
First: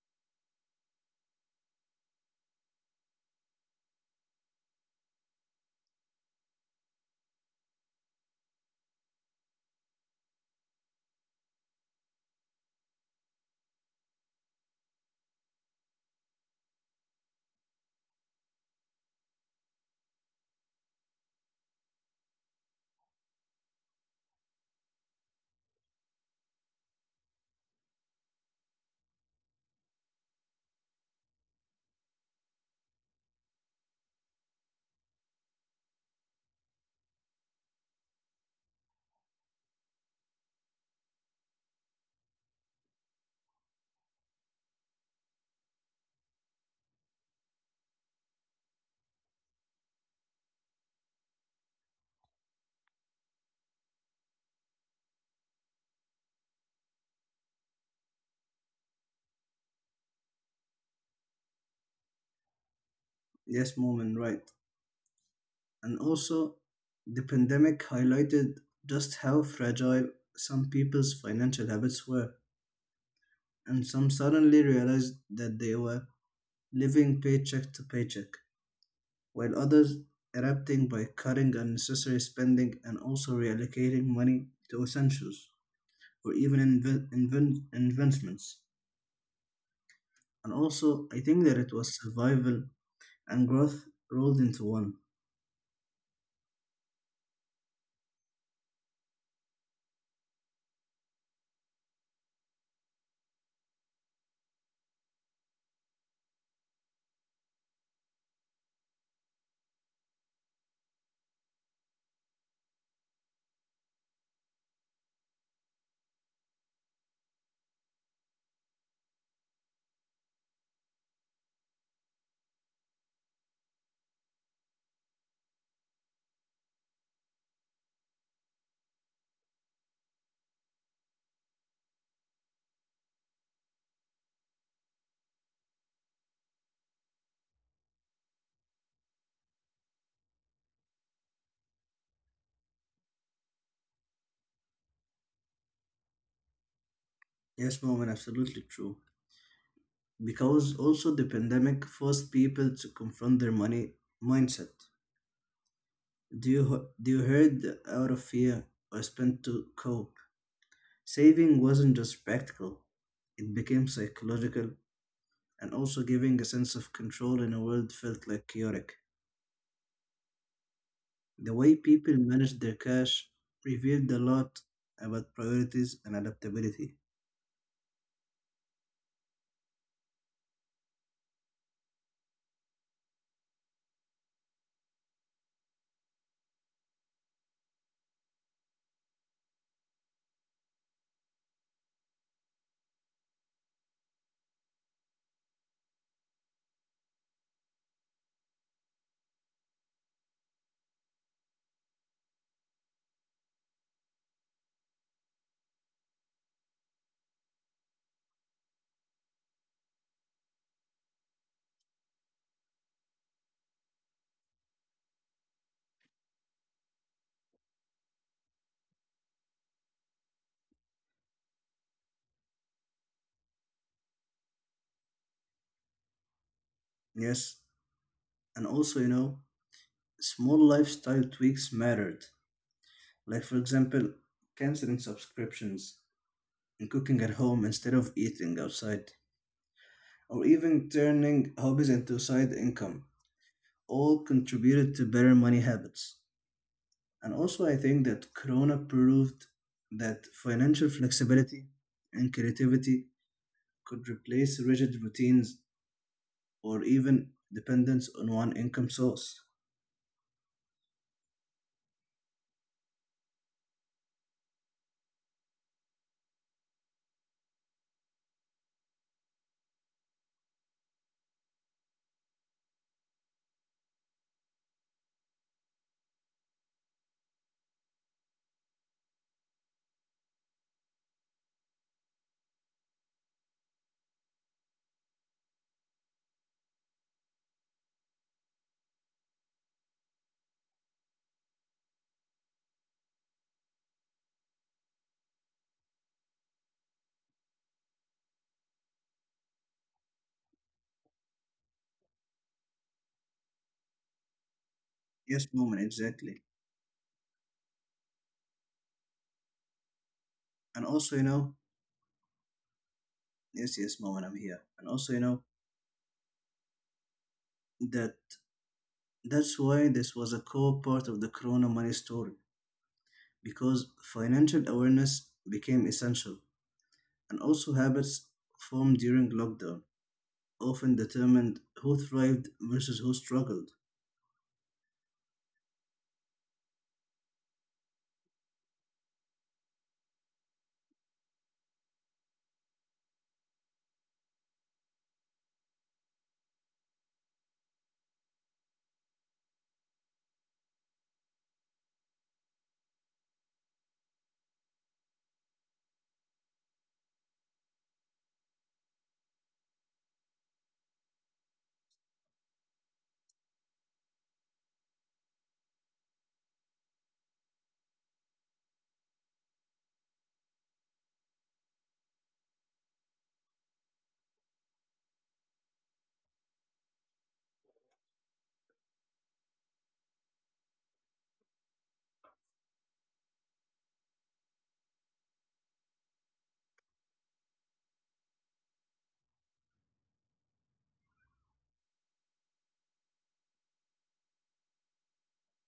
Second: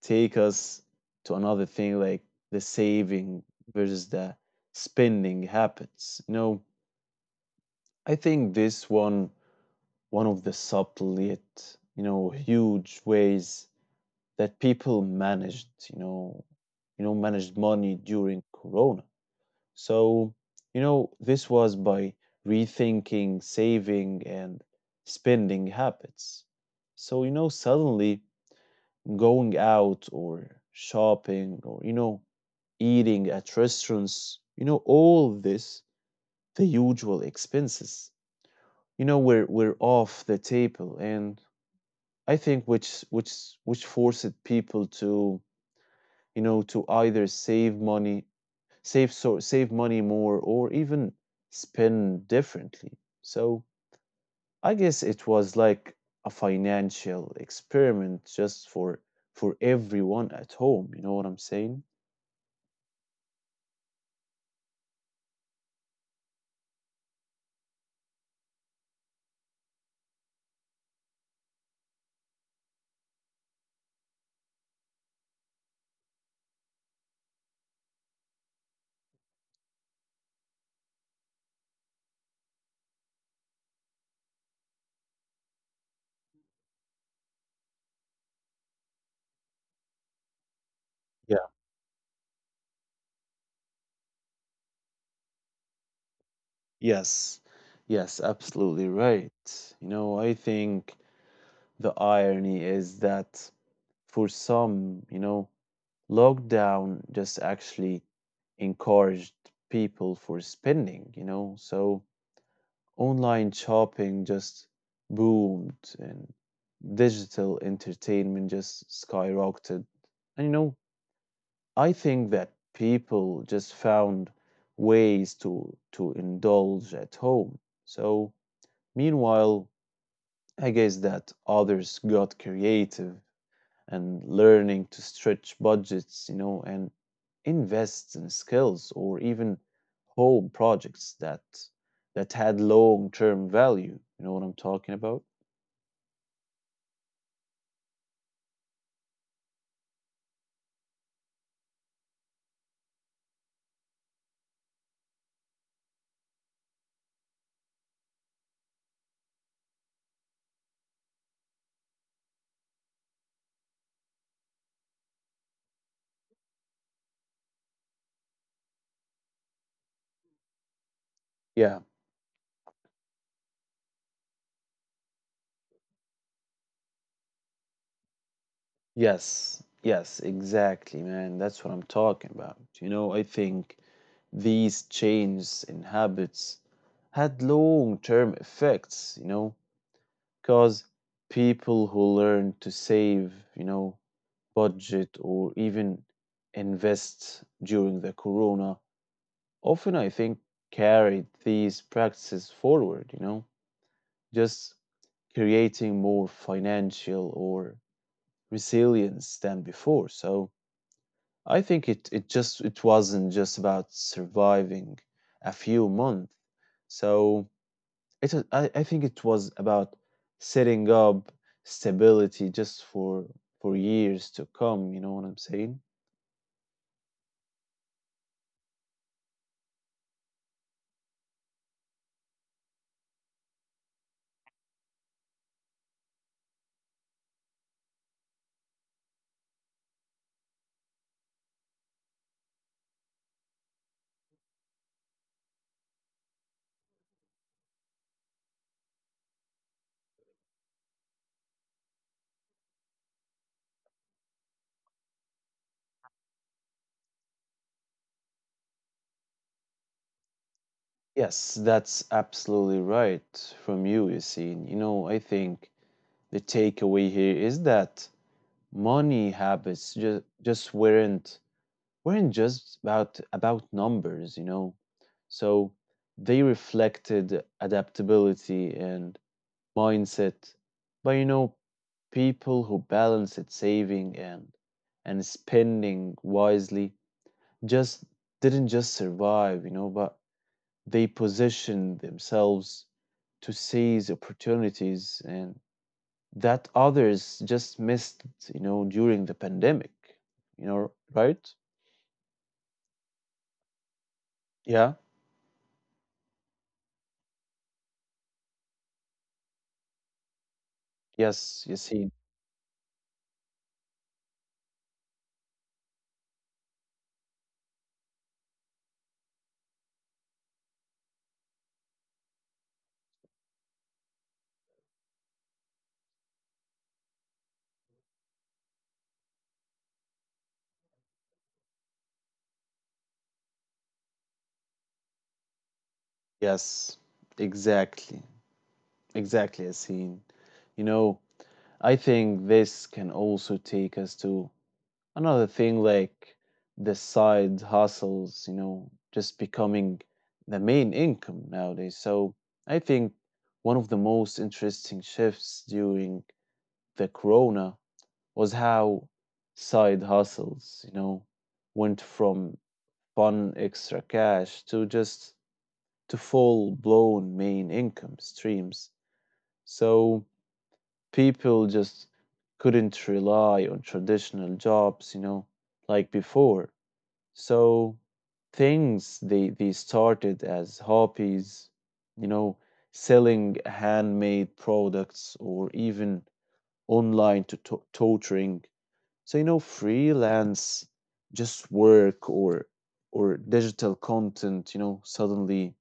[SPEAKER 2] take us to another thing like the saving versus the spending habits. You know, I think this one one of the subtle yet, you know, huge ways that people managed, you know, managed money during Corona. So, you know, this was by rethinking saving and spending habits. So, you know, suddenly going out or shopping or, you know, eating at restaurants, you know, all this, the usual expenses, you know, we're off the table. And I think which forced people to, you know, to either save money save money more or even spend differently. So I guess it was like a financial experiment just for everyone at home, you know what I'm saying?
[SPEAKER 1] Yes, Moment, right. And also, the pandemic highlighted just how fragile some people's financial habits were, and some suddenly realized that they were living paycheck to paycheck, while others adapting by cutting unnecessary spending and also reallocating money to essentials or even investments. And also, I
[SPEAKER 2] Yeah.
[SPEAKER 1] think that it was survival and growth rolled into one.
[SPEAKER 2] Yes. Yes, absolutely right. You know, I think the irony is that for some, you know, lockdown just actually encouraged people for spending, you know. So online shopping just boomed and digital entertainment just skyrocketed. And you know, I think that people just found ways to indulge at home. So meanwhile, I guess that others got creative and learning to stretch budgets, you know, and invest in skills or even home projects that had long-term value. You know what I'm talking about?
[SPEAKER 1] Yes, Moment, absolutely true. Because also the pandemic forced people to confront their money mindset. Do you do you heard out of fear or spent to cope? Saving wasn't just practical; it became psychological and also giving a sense of control in a world felt like chaotic. The way
[SPEAKER 2] Yeah.
[SPEAKER 1] people managed their cash revealed a lot about priorities and adaptability.
[SPEAKER 2] Yes. Yes, exactly, man. That's what I'm talking about. You know, I think these changes in habits had long-term effects, you know, because people who learn to save, you know, budget or even invest during the corona often I think carried these practices forward, just creating more financial or resilience than before. So I think it just it wasn't just about surviving a few months. So I think it was about setting up stability just for years to come, you know what I'm saying?
[SPEAKER 1] Yes, and also you know, small lifestyle tweaks mattered. Like for example, canceling subscriptions and cooking at home instead of eating outside, or even turning hobbies into side income, all contributed to better money habits. And also, I think that Corona proved that financial flexibility and creativity could replace rigid routines or even dependence on one income source.
[SPEAKER 2] Yes, that's absolutely right from you, Yassine. You know, I think the takeaway here is that money habits just weren't just about numbers, you know. So they reflected adaptability and mindset. But you know, people who balance it saving and spending wisely just didn't just survive, you know, but they position themselves to seize opportunities and that others just missed, you know, during the pandemic, you know, right? Yeah.
[SPEAKER 1] Yes, moment, exactly. And also, you know,
[SPEAKER 2] Yes, Yassine.
[SPEAKER 1] yes, yes, moment, I'm here. And also, you know, that that's why this was a core part of the Corona money story because financial awareness became essential, and also habits formed during lockdown often determined who thrived versus who struggled.
[SPEAKER 2] Yes, exactly. Exactly, Yassine. You know, I think this can also take us to another thing like the side hustles, you know, just becoming the main income nowadays. So I think one of the most interesting shifts during the corona was how side hustles, you know, went from fun extra cash to just to full blown main income streams. So people just couldn't rely on traditional jobs, you know, like before. So things they started as hobbies, you know, selling handmade products or even online tutoring. So you know, freelance just work or digital content, you know, suddenly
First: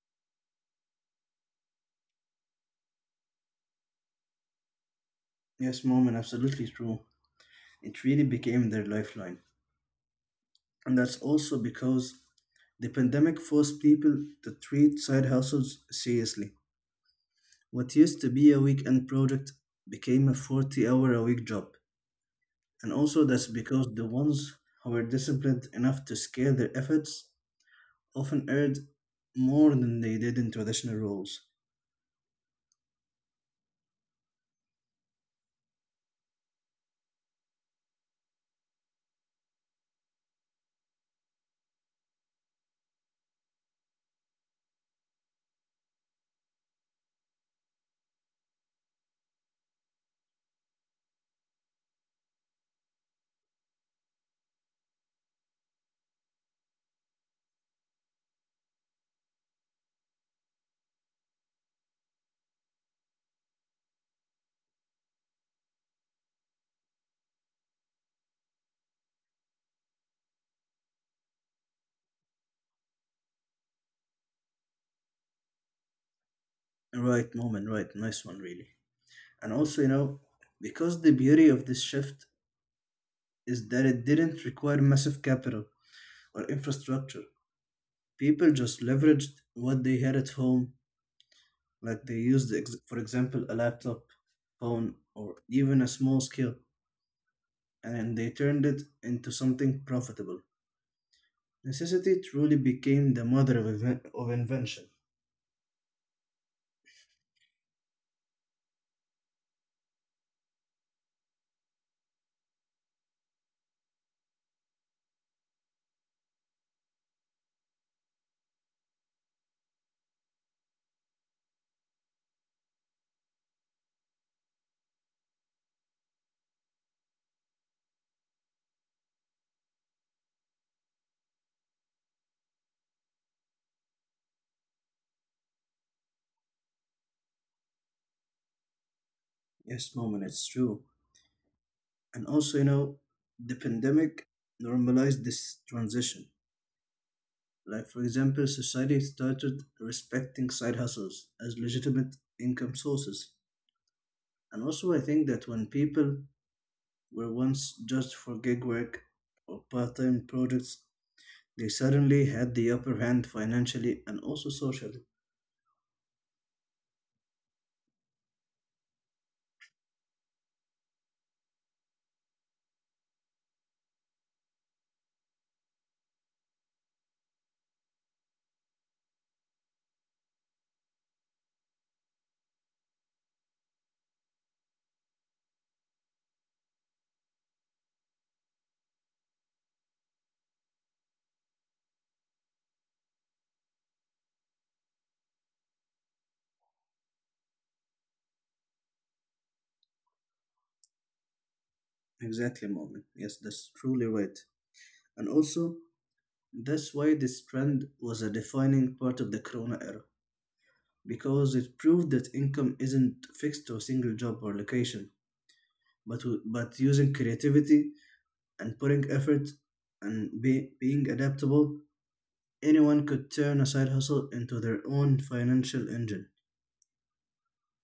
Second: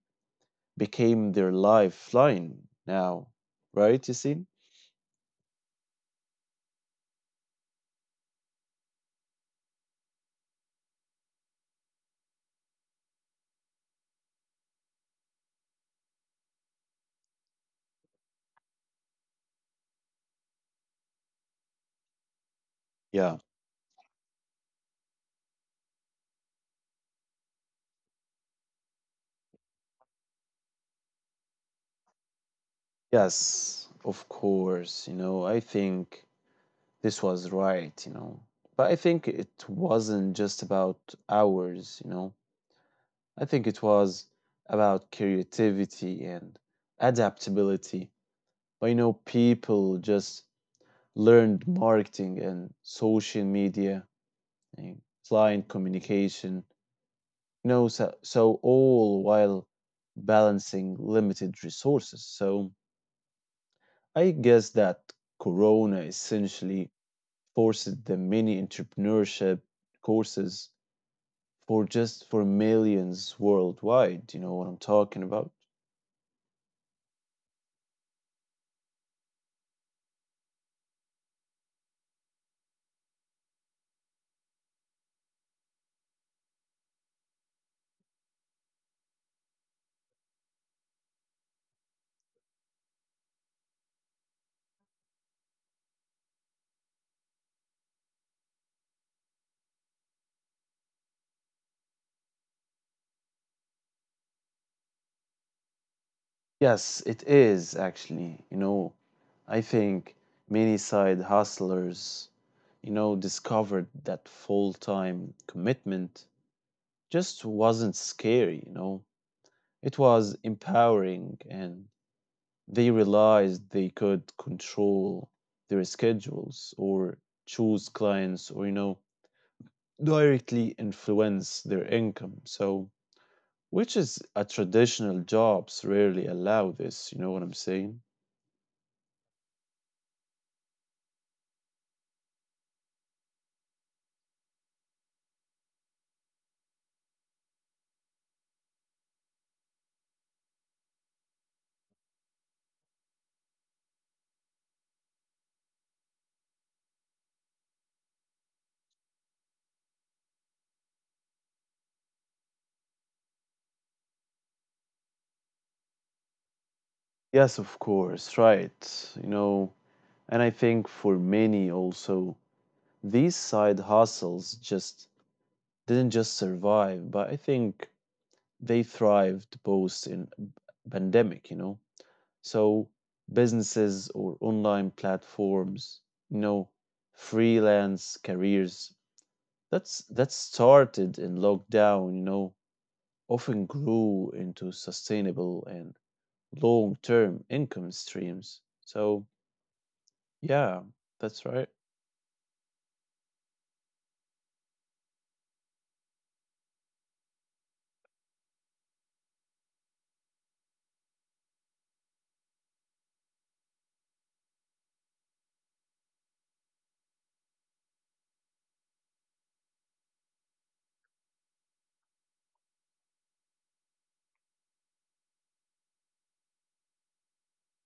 [SPEAKER 2] became their lifeline now, right? You see?
[SPEAKER 1] Yes, mom, and absolutely true. It really became their lifeline. And that's also because the pandemic forced people to treat side hustles seriously. What used to be a weekend project became a 40 hour a week job. And also,
[SPEAKER 2] Yeah.
[SPEAKER 1] that's because the ones who were disciplined enough to scale their efforts often earned more than they did in traditional roles.
[SPEAKER 2] Yes, of course. You know, I think this was right, you know. But I think it wasn't just about hours, you know. I think it was about creativity and adaptability. But you know, people just learned marketing and social media and client communication, you know, so all while balancing limited resources. So I guess that Corona essentially forced the mini entrepreneurship courses for millions worldwide. You know what I'm talking about?
[SPEAKER 1] Right, moment, right, nice one, really. And also, you know, because the beauty of this shift is that it didn't require massive capital or infrastructure, people just leveraged what they had at home, like they used, for example, a laptop, phone, or even a small skill, and they turned it into something profitable. Necessity truly became the mother of, of invention.
[SPEAKER 2] Yes, it is actually. You know, I think many side hustlers, you know, discovered that full-time commitment just wasn't scary, you know. It was empowering and they realized they could control their schedules or choose clients or, you know, directly influence their income. So which is a traditional jobs rarely allow this, you know what I'm saying?
[SPEAKER 1] Yes, moment, it's true. And also, you know, the pandemic normalized this transition. Like, for example, society started respecting side hustles as legitimate income sources. And also, I think that when people were once judged for gig work or part time projects, they suddenly had the upper hand financially and also socially.
[SPEAKER 2] Yes, of course, right. You know, and I think for many also, these side hustles just didn't just survive, but I think they thrived post in pandemic, you know. So businesses or online platforms, you know, freelance careers, that started in lockdown, you know, often grew into sustainable and long term income streams. So, yeah, that's right.
[SPEAKER 1] Exactly, moment. Yes, that's truly right. And also, that's why this trend was a defining part of the Corona era because it proved that income isn't fixed to a single job or location, but but using creativity and putting effort and being adaptable, anyone could turn a side hustle into their own financial engine.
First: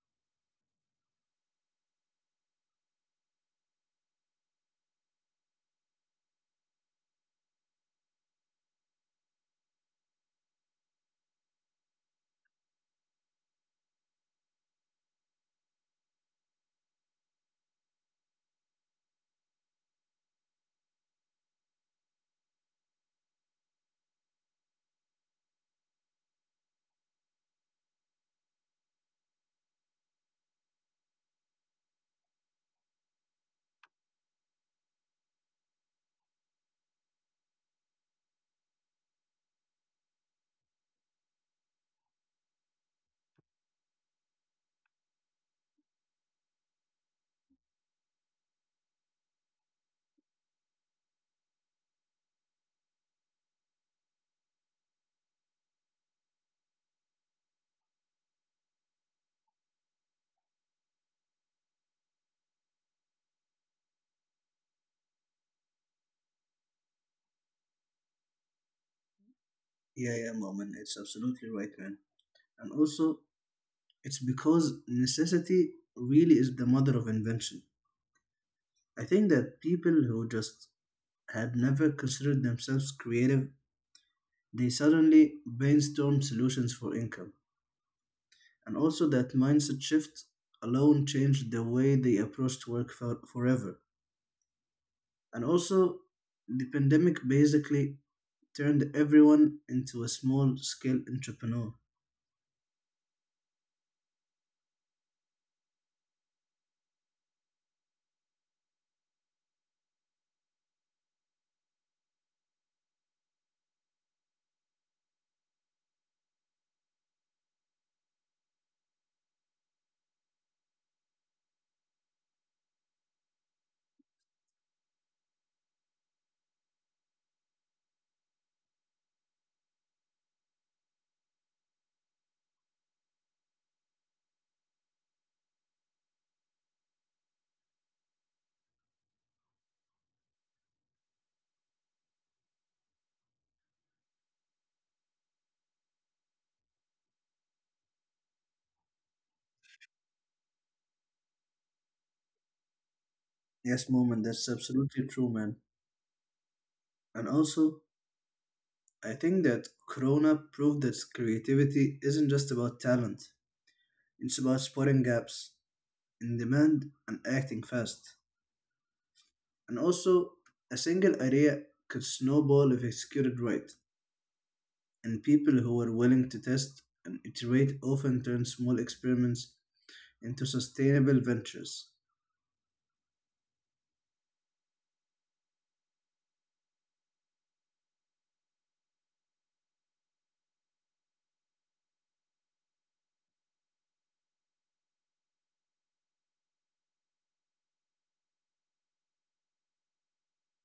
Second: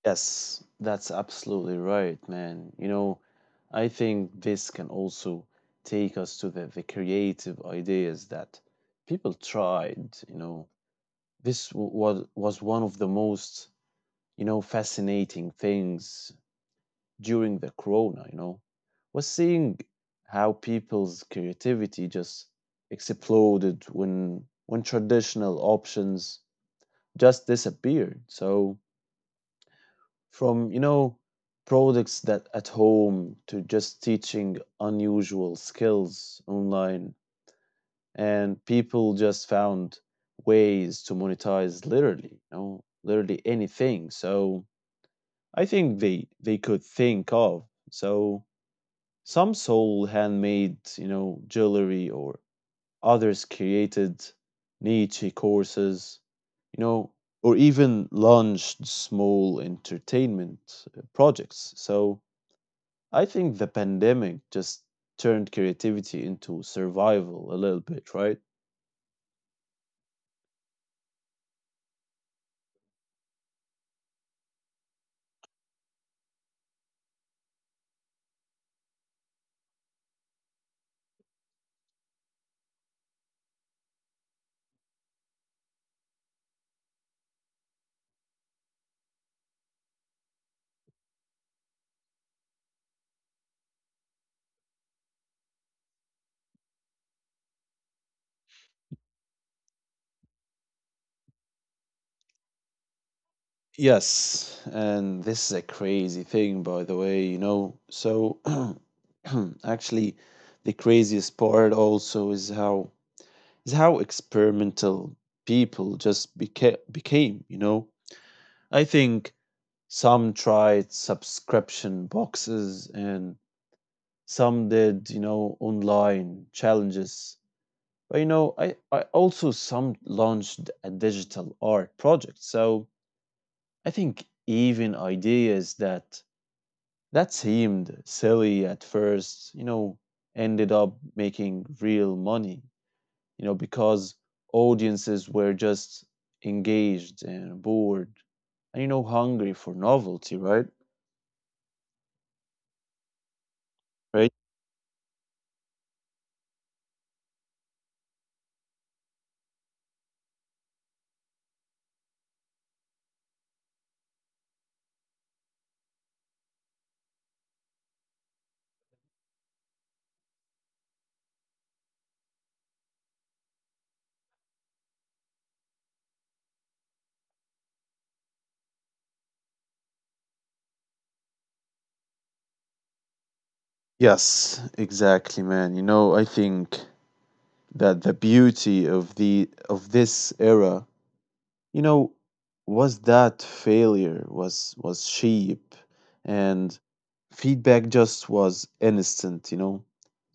[SPEAKER 2] Yes, that's absolutely right, man. You know, I think this can also take us to the creative ideas that people tried. You know, this was one of the most, you know, fascinating things during the corona, you know, was seeing how people's creativity just exploded when traditional options just disappeared. So from, you know, products that at home to just teaching unusual skills online, and people just found ways to monetize literally, you know, literally anything. So I think they could think of. So some sold handmade, you know, jewelry or others created niche courses, you know, or even launched small entertainment projects. So I think the pandemic just turned creativity into survival a little bit, right?
[SPEAKER 1] Yeah, yeah, Moman, it's absolutely right, man. And also, it's because necessity really is the mother of invention. I think that people who just had never considered themselves creative, they suddenly brainstorm solutions for income. And also, that mindset shift alone changed the way they approached work forever. And also, the pandemic basically turned everyone into a small scale entrepreneur.
[SPEAKER 2] Yes, and this is a crazy thing, by the way, you know. So, actually, the craziest part also is how experimental people just became, you know? I think some tried subscription boxes and some did, you know, online challenges. But, you know, I also some launched a digital art project. So I think even ideas that seemed silly at first, you know, ended up making real money, you know, because audiences were just engaged and bored and, you know, hungry for novelty, right?
[SPEAKER 1] Yes, moment,
[SPEAKER 2] Right?
[SPEAKER 1] that's absolutely true, man. And also, I think that Corona proved that creativity isn't just about talent, it's about spotting gaps in demand and acting fast. And also, a single idea could snowball if executed right. And people who are willing to test and iterate often turn small experiments into sustainable ventures.
[SPEAKER 2] Yes, exactly, man. You know, I think that the beauty of the of this era, you know, was that failure was cheap and feedback just was instant, you know.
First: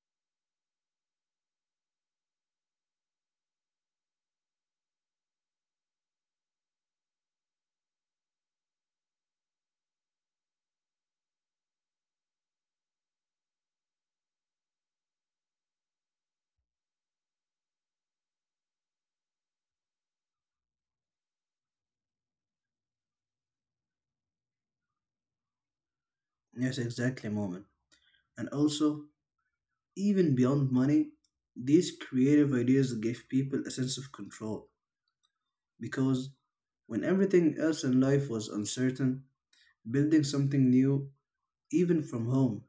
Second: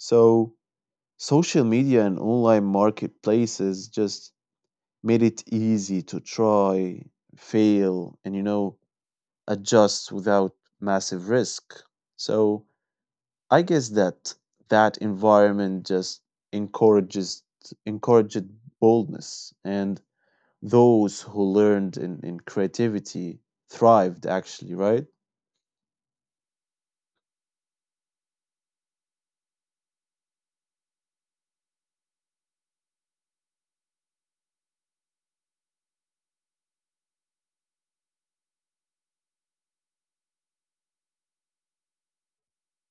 [SPEAKER 2] So social media and online marketplaces just made it easy to try, fail, and, you know, adjust without massive risk. So I guess that that environment just encourages encouraged boldness and those who learned in creativity thrived actually, right?
[SPEAKER 1] Yes, exactly, moment. And also, even beyond money, these creative ideas gave people a sense of control because when everything else in life was uncertain, building something new, even from home,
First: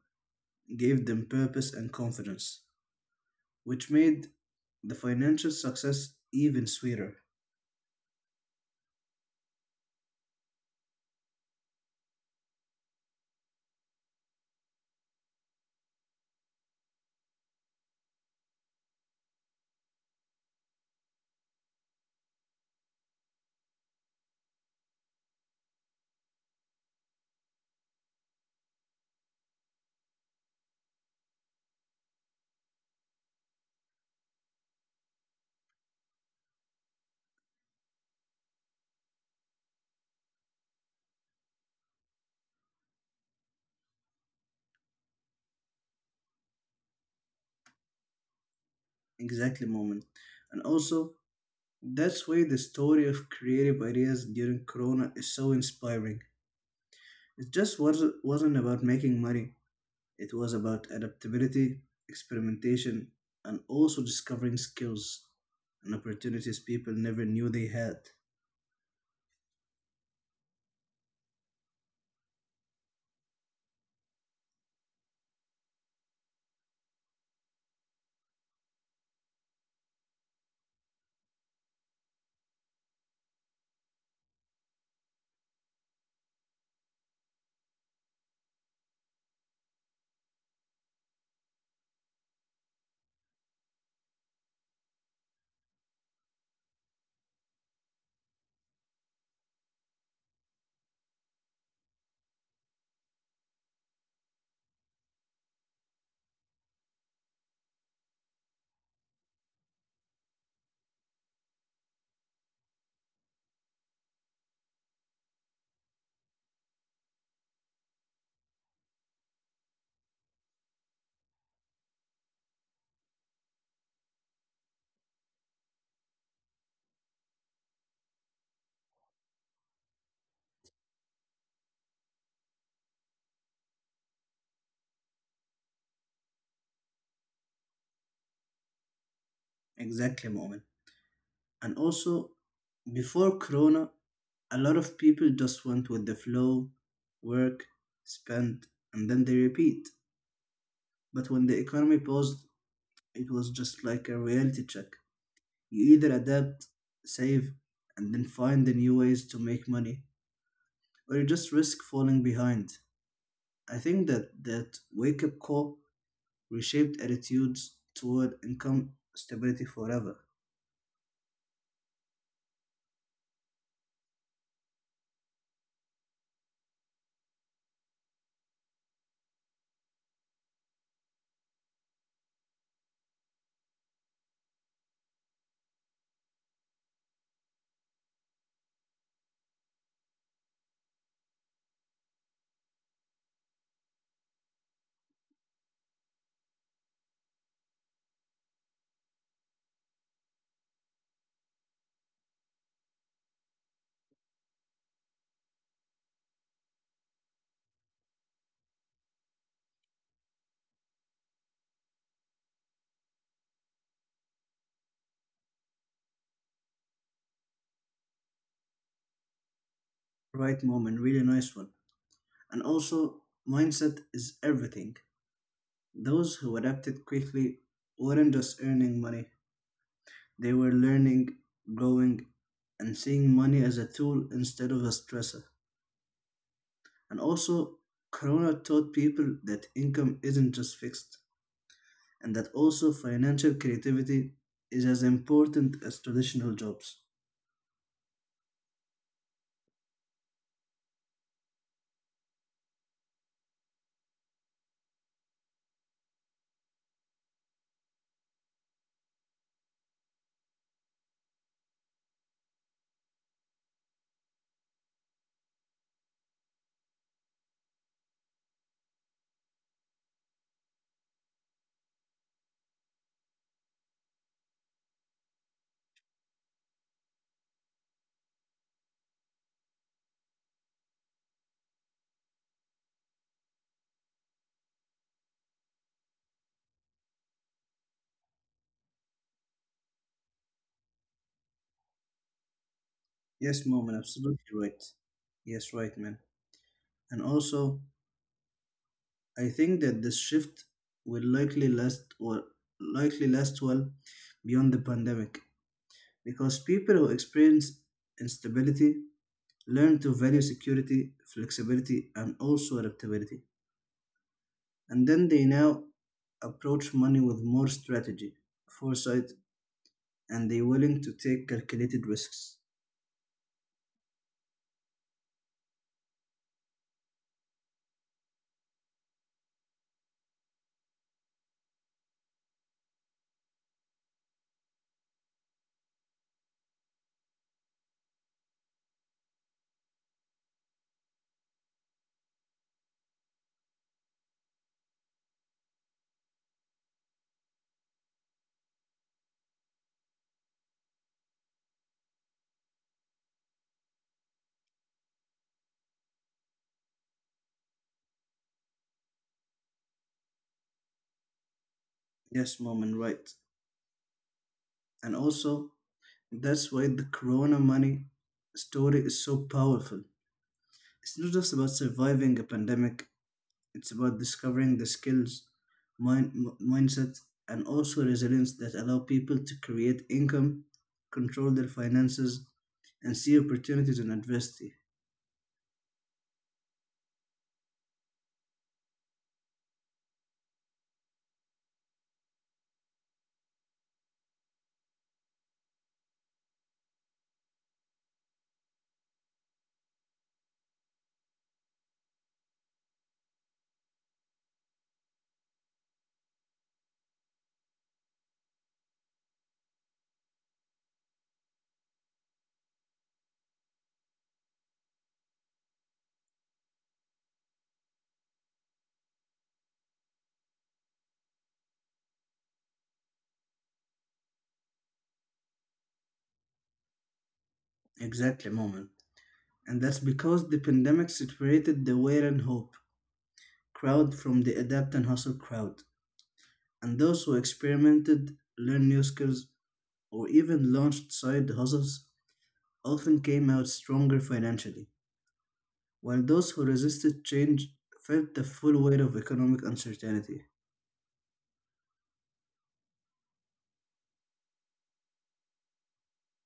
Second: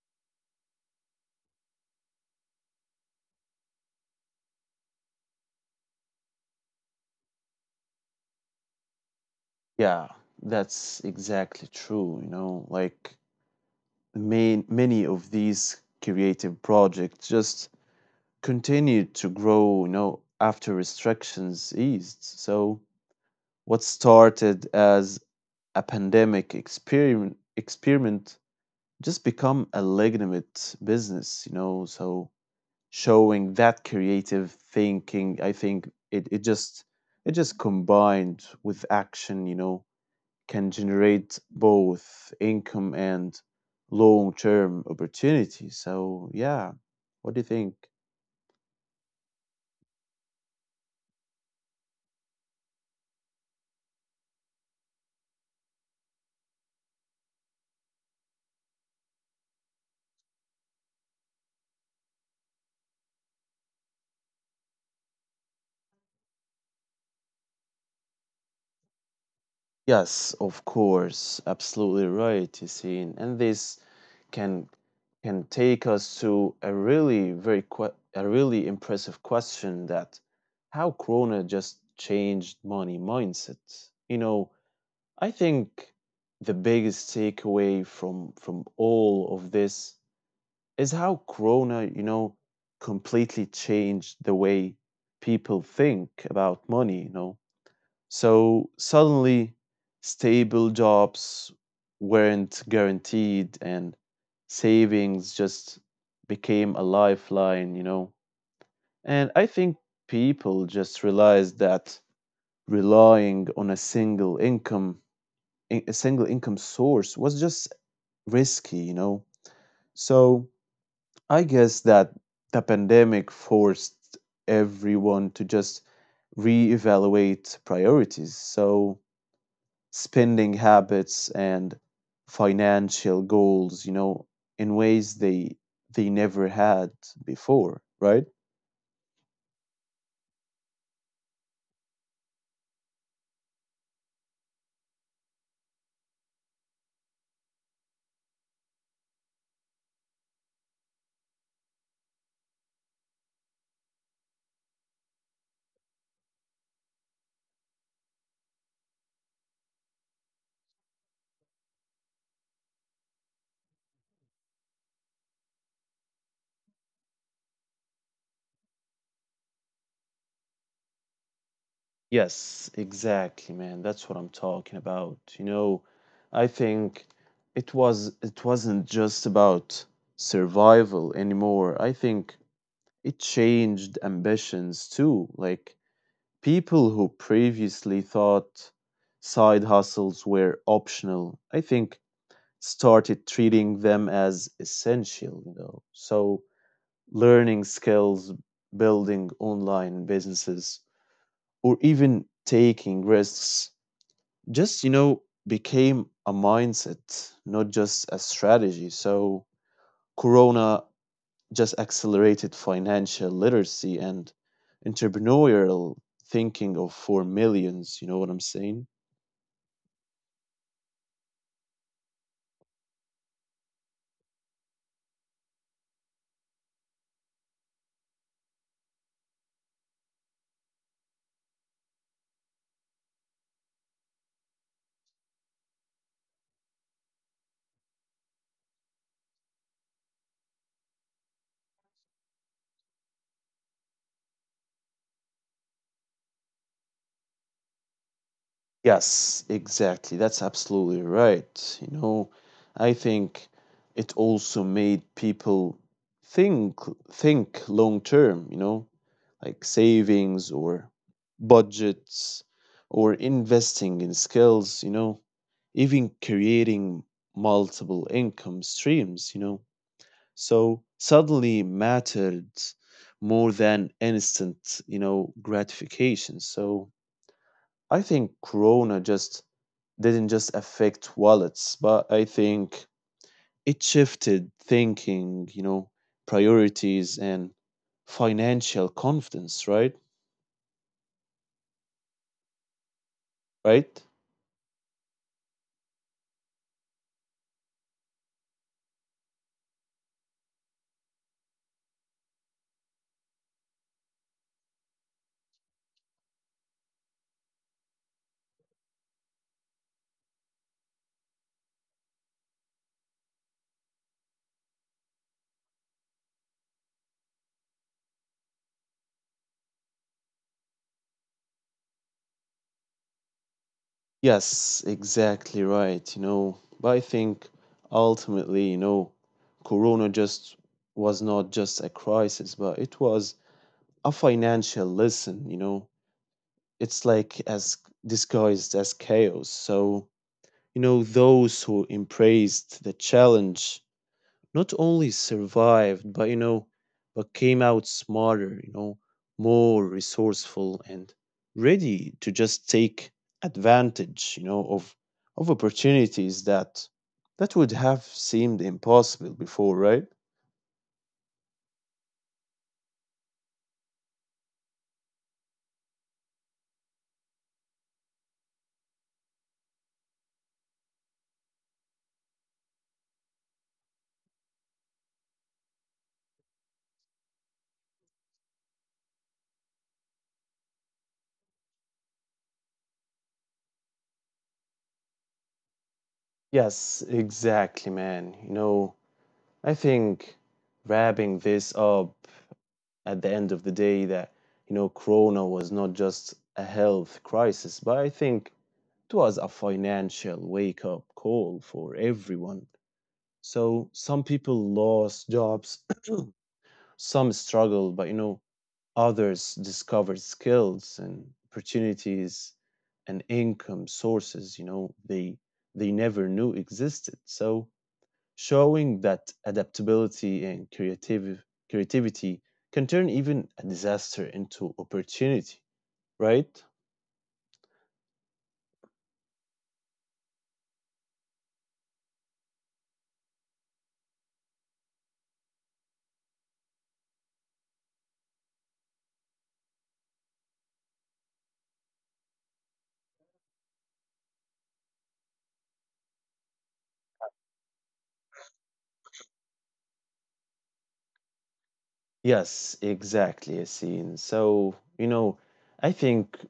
[SPEAKER 1] gave them purpose and confidence, which made the financial success even sweeter.
[SPEAKER 2] Yeah, that's exactly true, you know, like main many of these creative projects just continued to grow, you know, after restrictions eased. So, what started as a pandemic experiment just become a legitimate business, you know, so showing that creative thinking, I think it just it just combined with action, you know, can generate both income and long-term opportunity. So, yeah, what do you think?
[SPEAKER 1] Exactly, moment. And also, that's why the story of creative ideas during Corona is so inspiring. It just wasn't about making money, it was about adaptability, experimentation, and also discovering skills and opportunities people never knew they had.
[SPEAKER 2] Yes, of course, absolutely right, Yasin. And this can can take us to a really a really impressive question that how Corona just changed money mindset. You know, I think the biggest takeaway from all of this is how Corona, you know, completely changed the way people think about money. You know, so suddenly, stable jobs weren't guaranteed, and savings just became a lifeline, you know? And I think people just realized that relying on a single income source was just risky, you know? So I guess that the pandemic forced everyone to just reevaluate priorities. So spending habits and financial goals, you know, in ways they never had before, right?
[SPEAKER 1] Exactly, moment. And also, before Corona, a lot of people just went with the flow, work, spend, and then they repeat. But when the economy paused, it was just like a reality check. You either adapt, save, and then find the new ways to make money, or you just risk falling behind. I think that wake-up call reshaped attitudes toward income stability forever.
[SPEAKER 2] Yes, exactly, man. That's what I'm talking about. You know, I think it wasn't just about survival anymore. I think it changed ambitions too. Like people who previously thought side hustles were optional, I think started treating them as essential, you know. So learning skills, building online businesses, or even taking risks just, you know, became a mindset, not just a strategy. So Corona just accelerated financial literacy and entrepreneurial thinking of for millions, you know what I'm saying?
[SPEAKER 1] Right, moment, really nice one. And also, mindset is everything. Those who adapted quickly weren't just earning money; they were learning, growing, and seeing money as a tool instead of a stressor. And also, Corona taught people that income isn't just fixed, and that also financial creativity is as important as traditional jobs.
[SPEAKER 2] Yes, exactly. That's absolutely right. You know, I think it also made people think think long term, you know, like savings or budgets or investing in skills, you know, even creating multiple income streams, you know. So suddenly mattered more than instant, you know, gratification. So I think Corona just didn't just affect wallets, but I think it shifted thinking, you know, priorities and financial confidence, right?
[SPEAKER 1] Yes, mom,
[SPEAKER 2] Right?
[SPEAKER 1] and absolutely right. Yes, right, man. And also, I think that this shift will likely last well beyond the pandemic because people who experience instability learn to value security, flexibility, and also adaptability. And then they now approach money with more strategy, foresight, and they willing to take calculated risks.
[SPEAKER 2] Yes, exactly right, you know. But I think ultimately, you know, Corona just was not just a crisis, but it was a financial lesson, you know. It's like as disguised as chaos. So, you know, those who embraced the challenge not only survived, but you know, but came out smarter, you know, more resourceful and ready to just take advantage, you know, of opportunities that would have seemed impossible before, right?
[SPEAKER 1] Yes, mom, right. And also, that's why the Corona money story is so powerful. It's not just about surviving a pandemic, it's about discovering the skills, mindset, and also resilience that allow people to create income, control their finances, and see opportunities in adversity.
[SPEAKER 2] Yes, exactly, man. You know, I think wrapping this up at the end of the day that, you know, Corona was not just a health crisis, but I think it was a financial wake up call for everyone. So some people lost jobs, some struggled, but you know, others discovered skills and opportunities and income sources, you know, they never knew existed. So showing that adaptability and creative creativity can turn even a disaster into opportunity, right?
[SPEAKER 1] Exactly, mom. And that's because the pandemic separated the wait and hope crowd from the adapt and hustle crowd. And those who experimented, learned new skills, or even launched side hustles often came out stronger financially, while those who resisted change felt the full weight of economic uncertainty.
[SPEAKER 2] Yes, exactly, Yasin. So, you know, I think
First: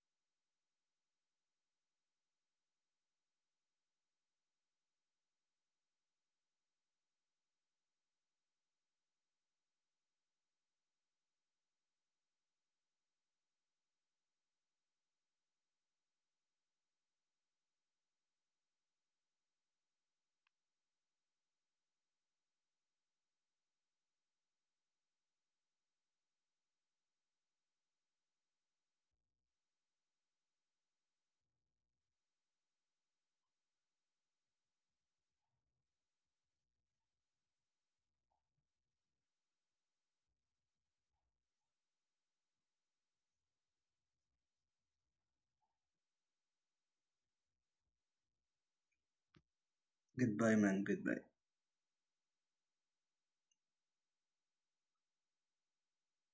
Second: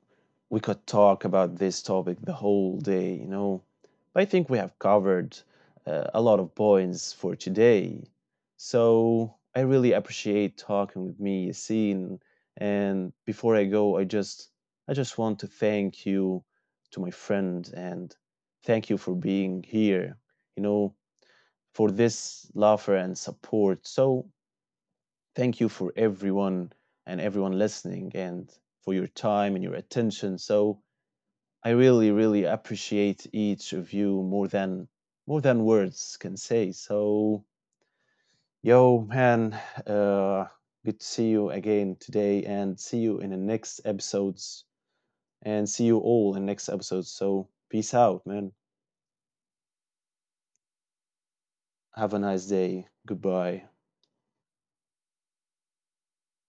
[SPEAKER 2] we could talk about this topic the whole day, you know, but I think we have covered a lot of points for today. So, I really appreciate talking with me, Yasin. And before I go, I just want to thank you to my friend and thank you for being here, you know, for this laughter and support. So, thank you for everyone and everyone listening and for your time and your attention. So I really, really appreciate each of you more than words can say. So yo man, uh good to see you again today and see you in the next episodes and see you all in next episodes. So peace out, man.
[SPEAKER 1] Goodbye, man, goodbye.
[SPEAKER 2] Have a nice day. Goodbye.